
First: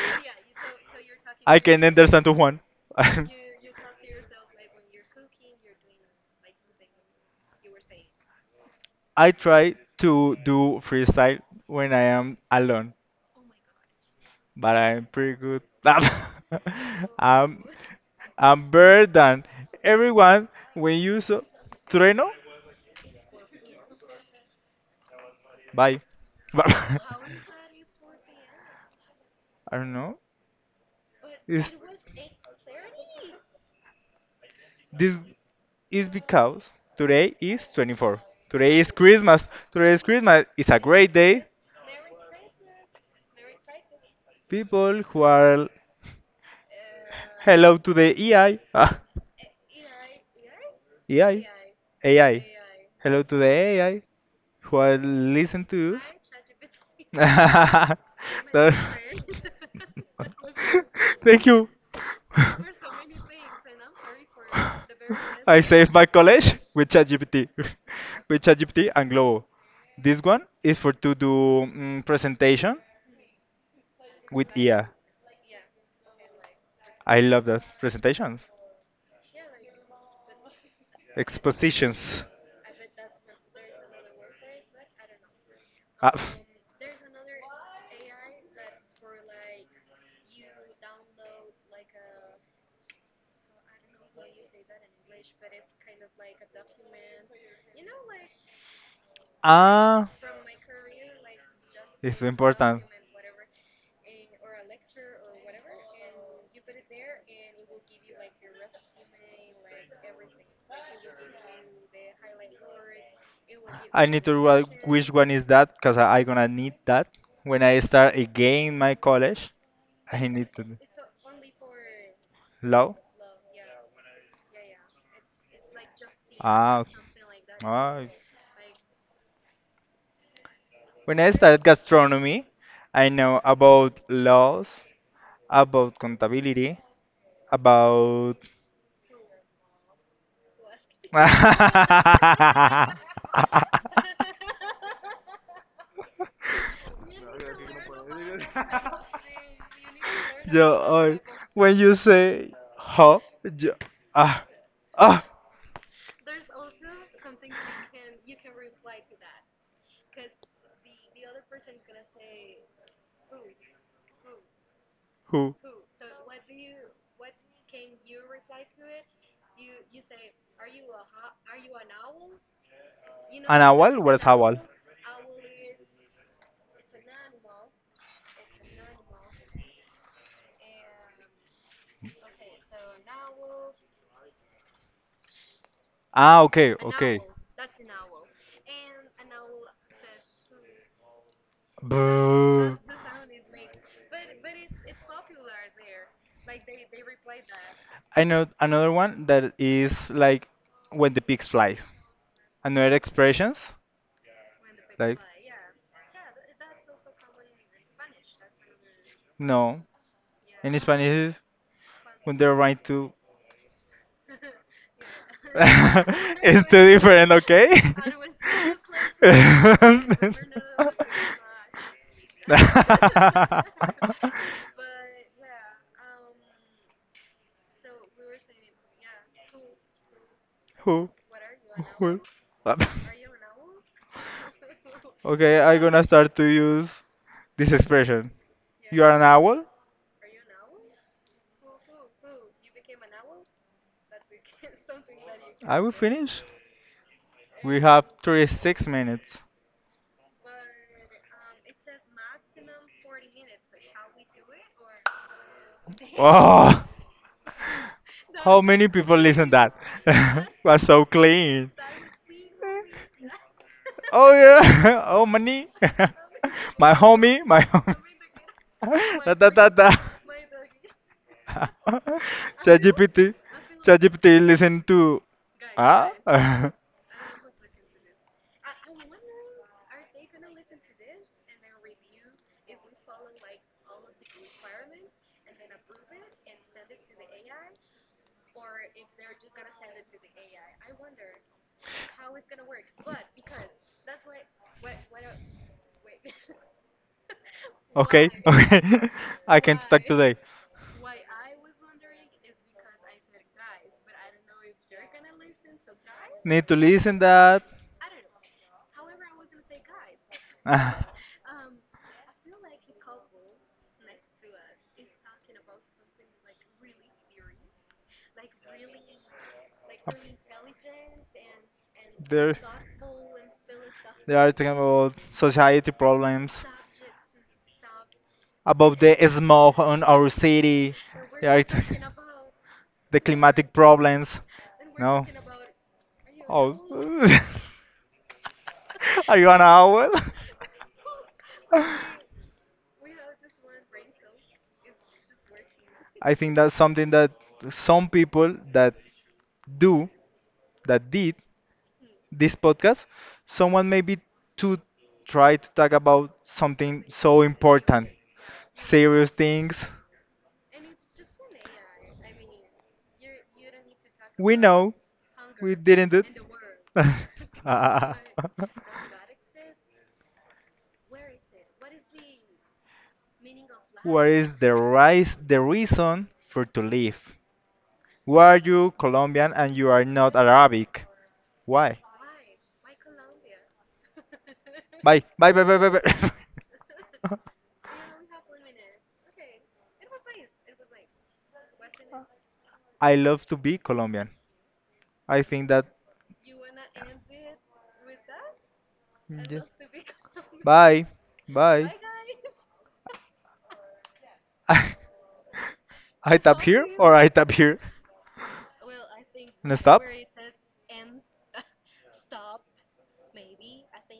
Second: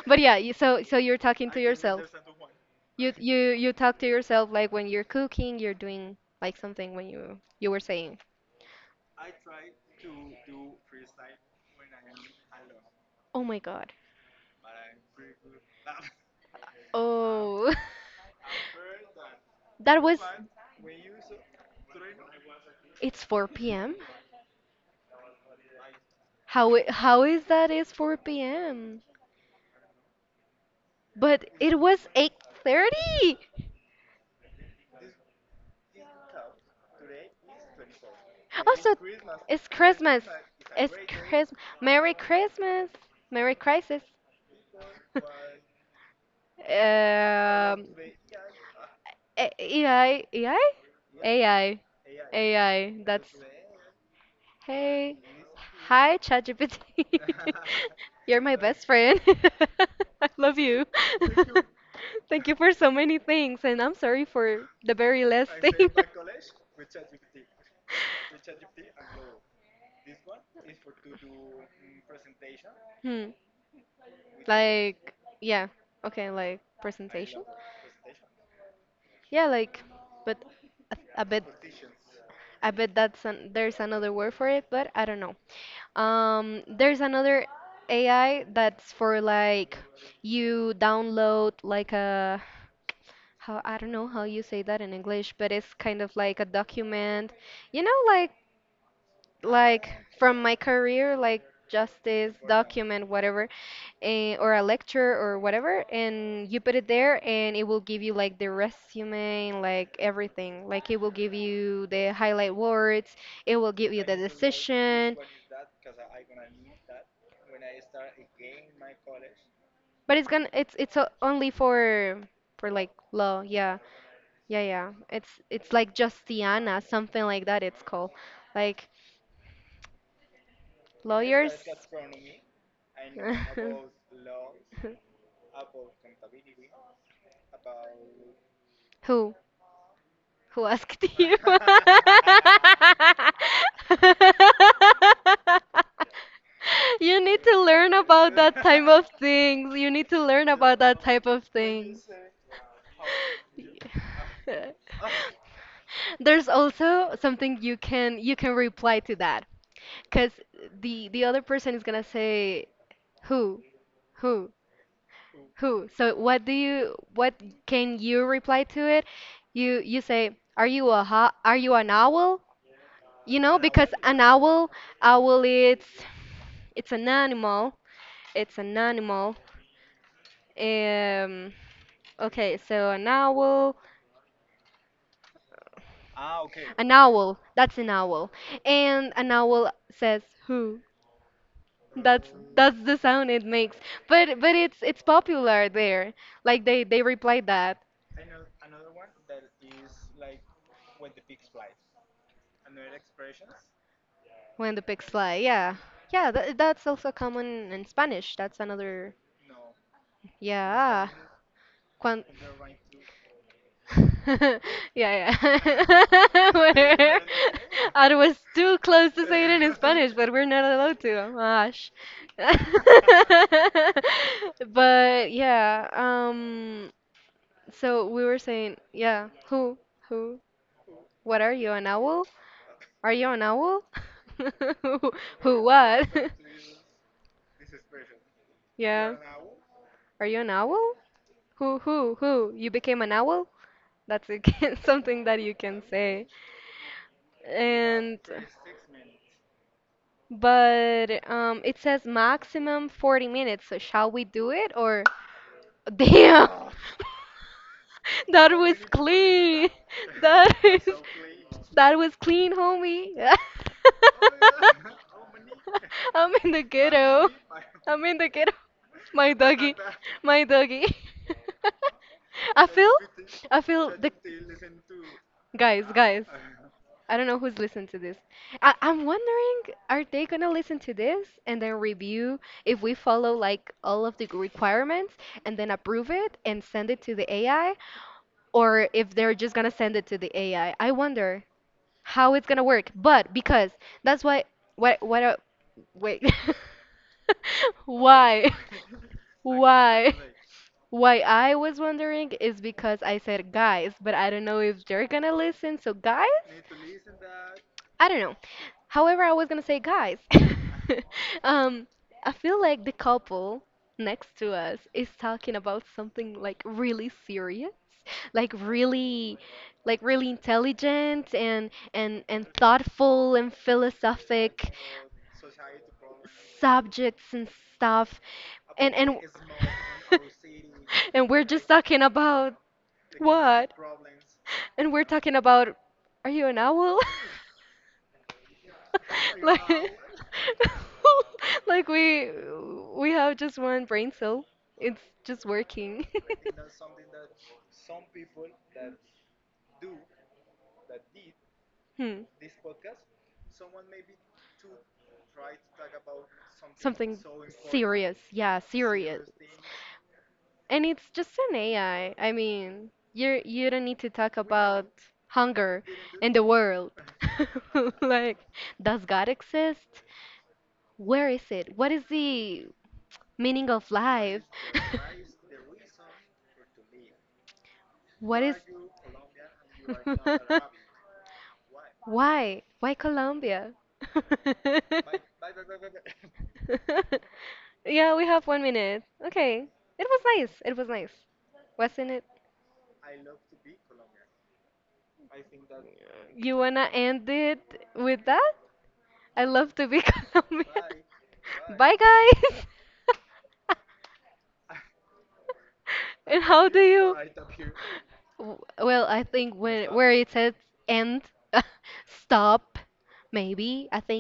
But yeah, so you're talking I to can yourself. understand to Juan. You you [laughs] you talk to yourself like when you're cooking, you're doing like something when you were saying, I try to do freestyle when I am alone, "Oh my God." but I'm pretty good. [laughs] I'm Oh. [laughs] I'm better than That was everyone when you so trueno. It's 4 p.m. Bye. How [laughs] i- how is that is 4 p.m.? I don't know. But Is it was 8:30. this is because today is 24. Today is Also, Christmas. it's Today is Christmas. Christmas. It's a It's great day. Christmas. Merry Christmas. Merry Crisis. People who are hello Um, to the AI. Ah, AI, AI, AI. AI, AI. AI. Hello That's to the AI who are Hey, listen to us. hi, ChatGPT. [laughs] That- [laughs] You're my [laughs] best friend. [laughs] I love you. [laughs] Thank you. [laughs] Thank you for so many things, and I'm sorry for the very last I thing. saved my college with [laughs] ChatGPT, [laughs] with ChatGPT and Glovo. This one is for to do presentation Hmm. with IA. Like, yeah, okay, like I presentation. love that presentations, Yeah, like, but I, I bet expositions. I bet there's another word for it, but I don't know. Ah, pff. There's another AI that's for like you download like a how, I don't know how you say that in English, but it's kind of like a document, you know, like like Ah from my career, like just it's this important. document, whatever, or a lecture or whatever, and you put it there, and it will give you like the resume, and, like, everything. Like it will give you the highlight words, it will give you I the need to write which decision, one is that because I'm gonna need that when I start again my college. but I it's gonna need to it's only for like low. law. Yeah, yeah, yeah. It's like Justiana, Ah, something like that. It's ah. called like When I lawyers. started gastronomy, I know about laws, [laughs] about contability, about. Who? Who asked you? [laughs] [laughs] You need to learn about that type of things. You need to learn Yo, about that ay, type of when you things. say how, yo, ah, [laughs] ah, There's also something you can reply to that, because the other person is gonna say who, who, who? who. So what can you reply to it? You say, are you are you an owl? You know, An owl? because What an is owl? owl, owl, it's it's an animal. It's an animal. Um, okay, so an owl, Ah, okay, an okay. owl. That's an owl, and an owl says who. That's Boo. that's the sound it makes. but it's popular there. Like they replied that I know another one that is like when the pigs fly. Another expressions when the pigs like fly. Yeah, yeah. Th That's also common in Spanish. That's another. no, in Yeah. Spanish is Cuan. when they're trying to. [laughs] Yeah, [laughs] yeah. [laughs] it's too Whatever. different, okay? I was too close to say it in Spanish, but we're not allowed to. Oh, gosh. [laughs] [laughs] But yeah, so we were saying, yeah, who, Who? what are you, an Who? owl? [laughs] Are you an owl? [laughs] Who, Okay, who, I'm gonna what? start to [laughs] use this expression. You are Yeah. an owl? Are you an owl? Who, who? You became an owl? That's again [laughs] something that you I can will say. finish. We have And 36 minutes. [laughs] But it says maximum 40 minutes, so shall we do it, or damn. [laughs] Oh, That how was many people listen clean. that? [laughs] [laughs] That Was is so clean. that was clean, homie. [laughs] Oh yeah. [laughs] Oh money. I'm [laughs] in the [laughs] My ghetto. homie, my homie. I'm in the ghetto. [laughs] Da My da da doggy. da. My doggy. [laughs] [laughs] I feel ChatGPT. I feel ChatGPT listen to Guys, Ah? guys, [laughs] I don't know who's listening to this. I'm wondering, are they gonna listen to this and then review if we follow like all of the requirements and then approve it and send it to the AI, or if they're just gonna send it to the AI? I wonder how it's gonna work. But because that's why, what, wait, [laughs] okay, [laughs] why, okay. [laughs] I can talk why? today. Why I was wondering is because I said guys, but I don't know if they're gonna listen. So guys, Need to listen that. I don't know. However, I was gonna say, guys, [laughs] um, I feel like the couple next to us is talking about something like really serious, like [laughs] really, like really intelligent and and They're, thoughtful and they are talking philosophic about society problems, subjects and stuff, and about the and smog on our city. [laughs] and we're They are just talking talking about the climatic what? problems. And we're No. talking about, are you an Oh, owl? [laughs] [laughs] are [laughs] you an like owl? [laughs] like we [laughs] we have just one brain cell. It's just working. I think that's something that some people that do that did [laughs] Hmm. this podcast, someone maybe to try to talk about something Something so important, serious. Yeah, serious. serious things. And it's just an AI. I mean, you don't need to talk We about know we hunger didn't do. in the world. [laughs] What [laughs] is the Like, does God exist? Where is it? What is the meaning of life? rise the [laughs] reason for to leave? What Why are is? you Colombian and you are not [laughs] Arabic? Why? Why? Why Colombia? [laughs] [laughs] Bye bye bye bye bye. Bye. [laughs] Yeah, we have 1 minute. Okay. It was nice. It was nice. Wasn't it? I love to be Colombian. I think that. You wanna end it with that? I Yeah. love to be [laughs] Colombian. Bye bye. [laughs] Bye, guys. [laughs] I And tap how do here or you? I tap here. Well, I think when where it says end, [laughs] stop, maybe. I think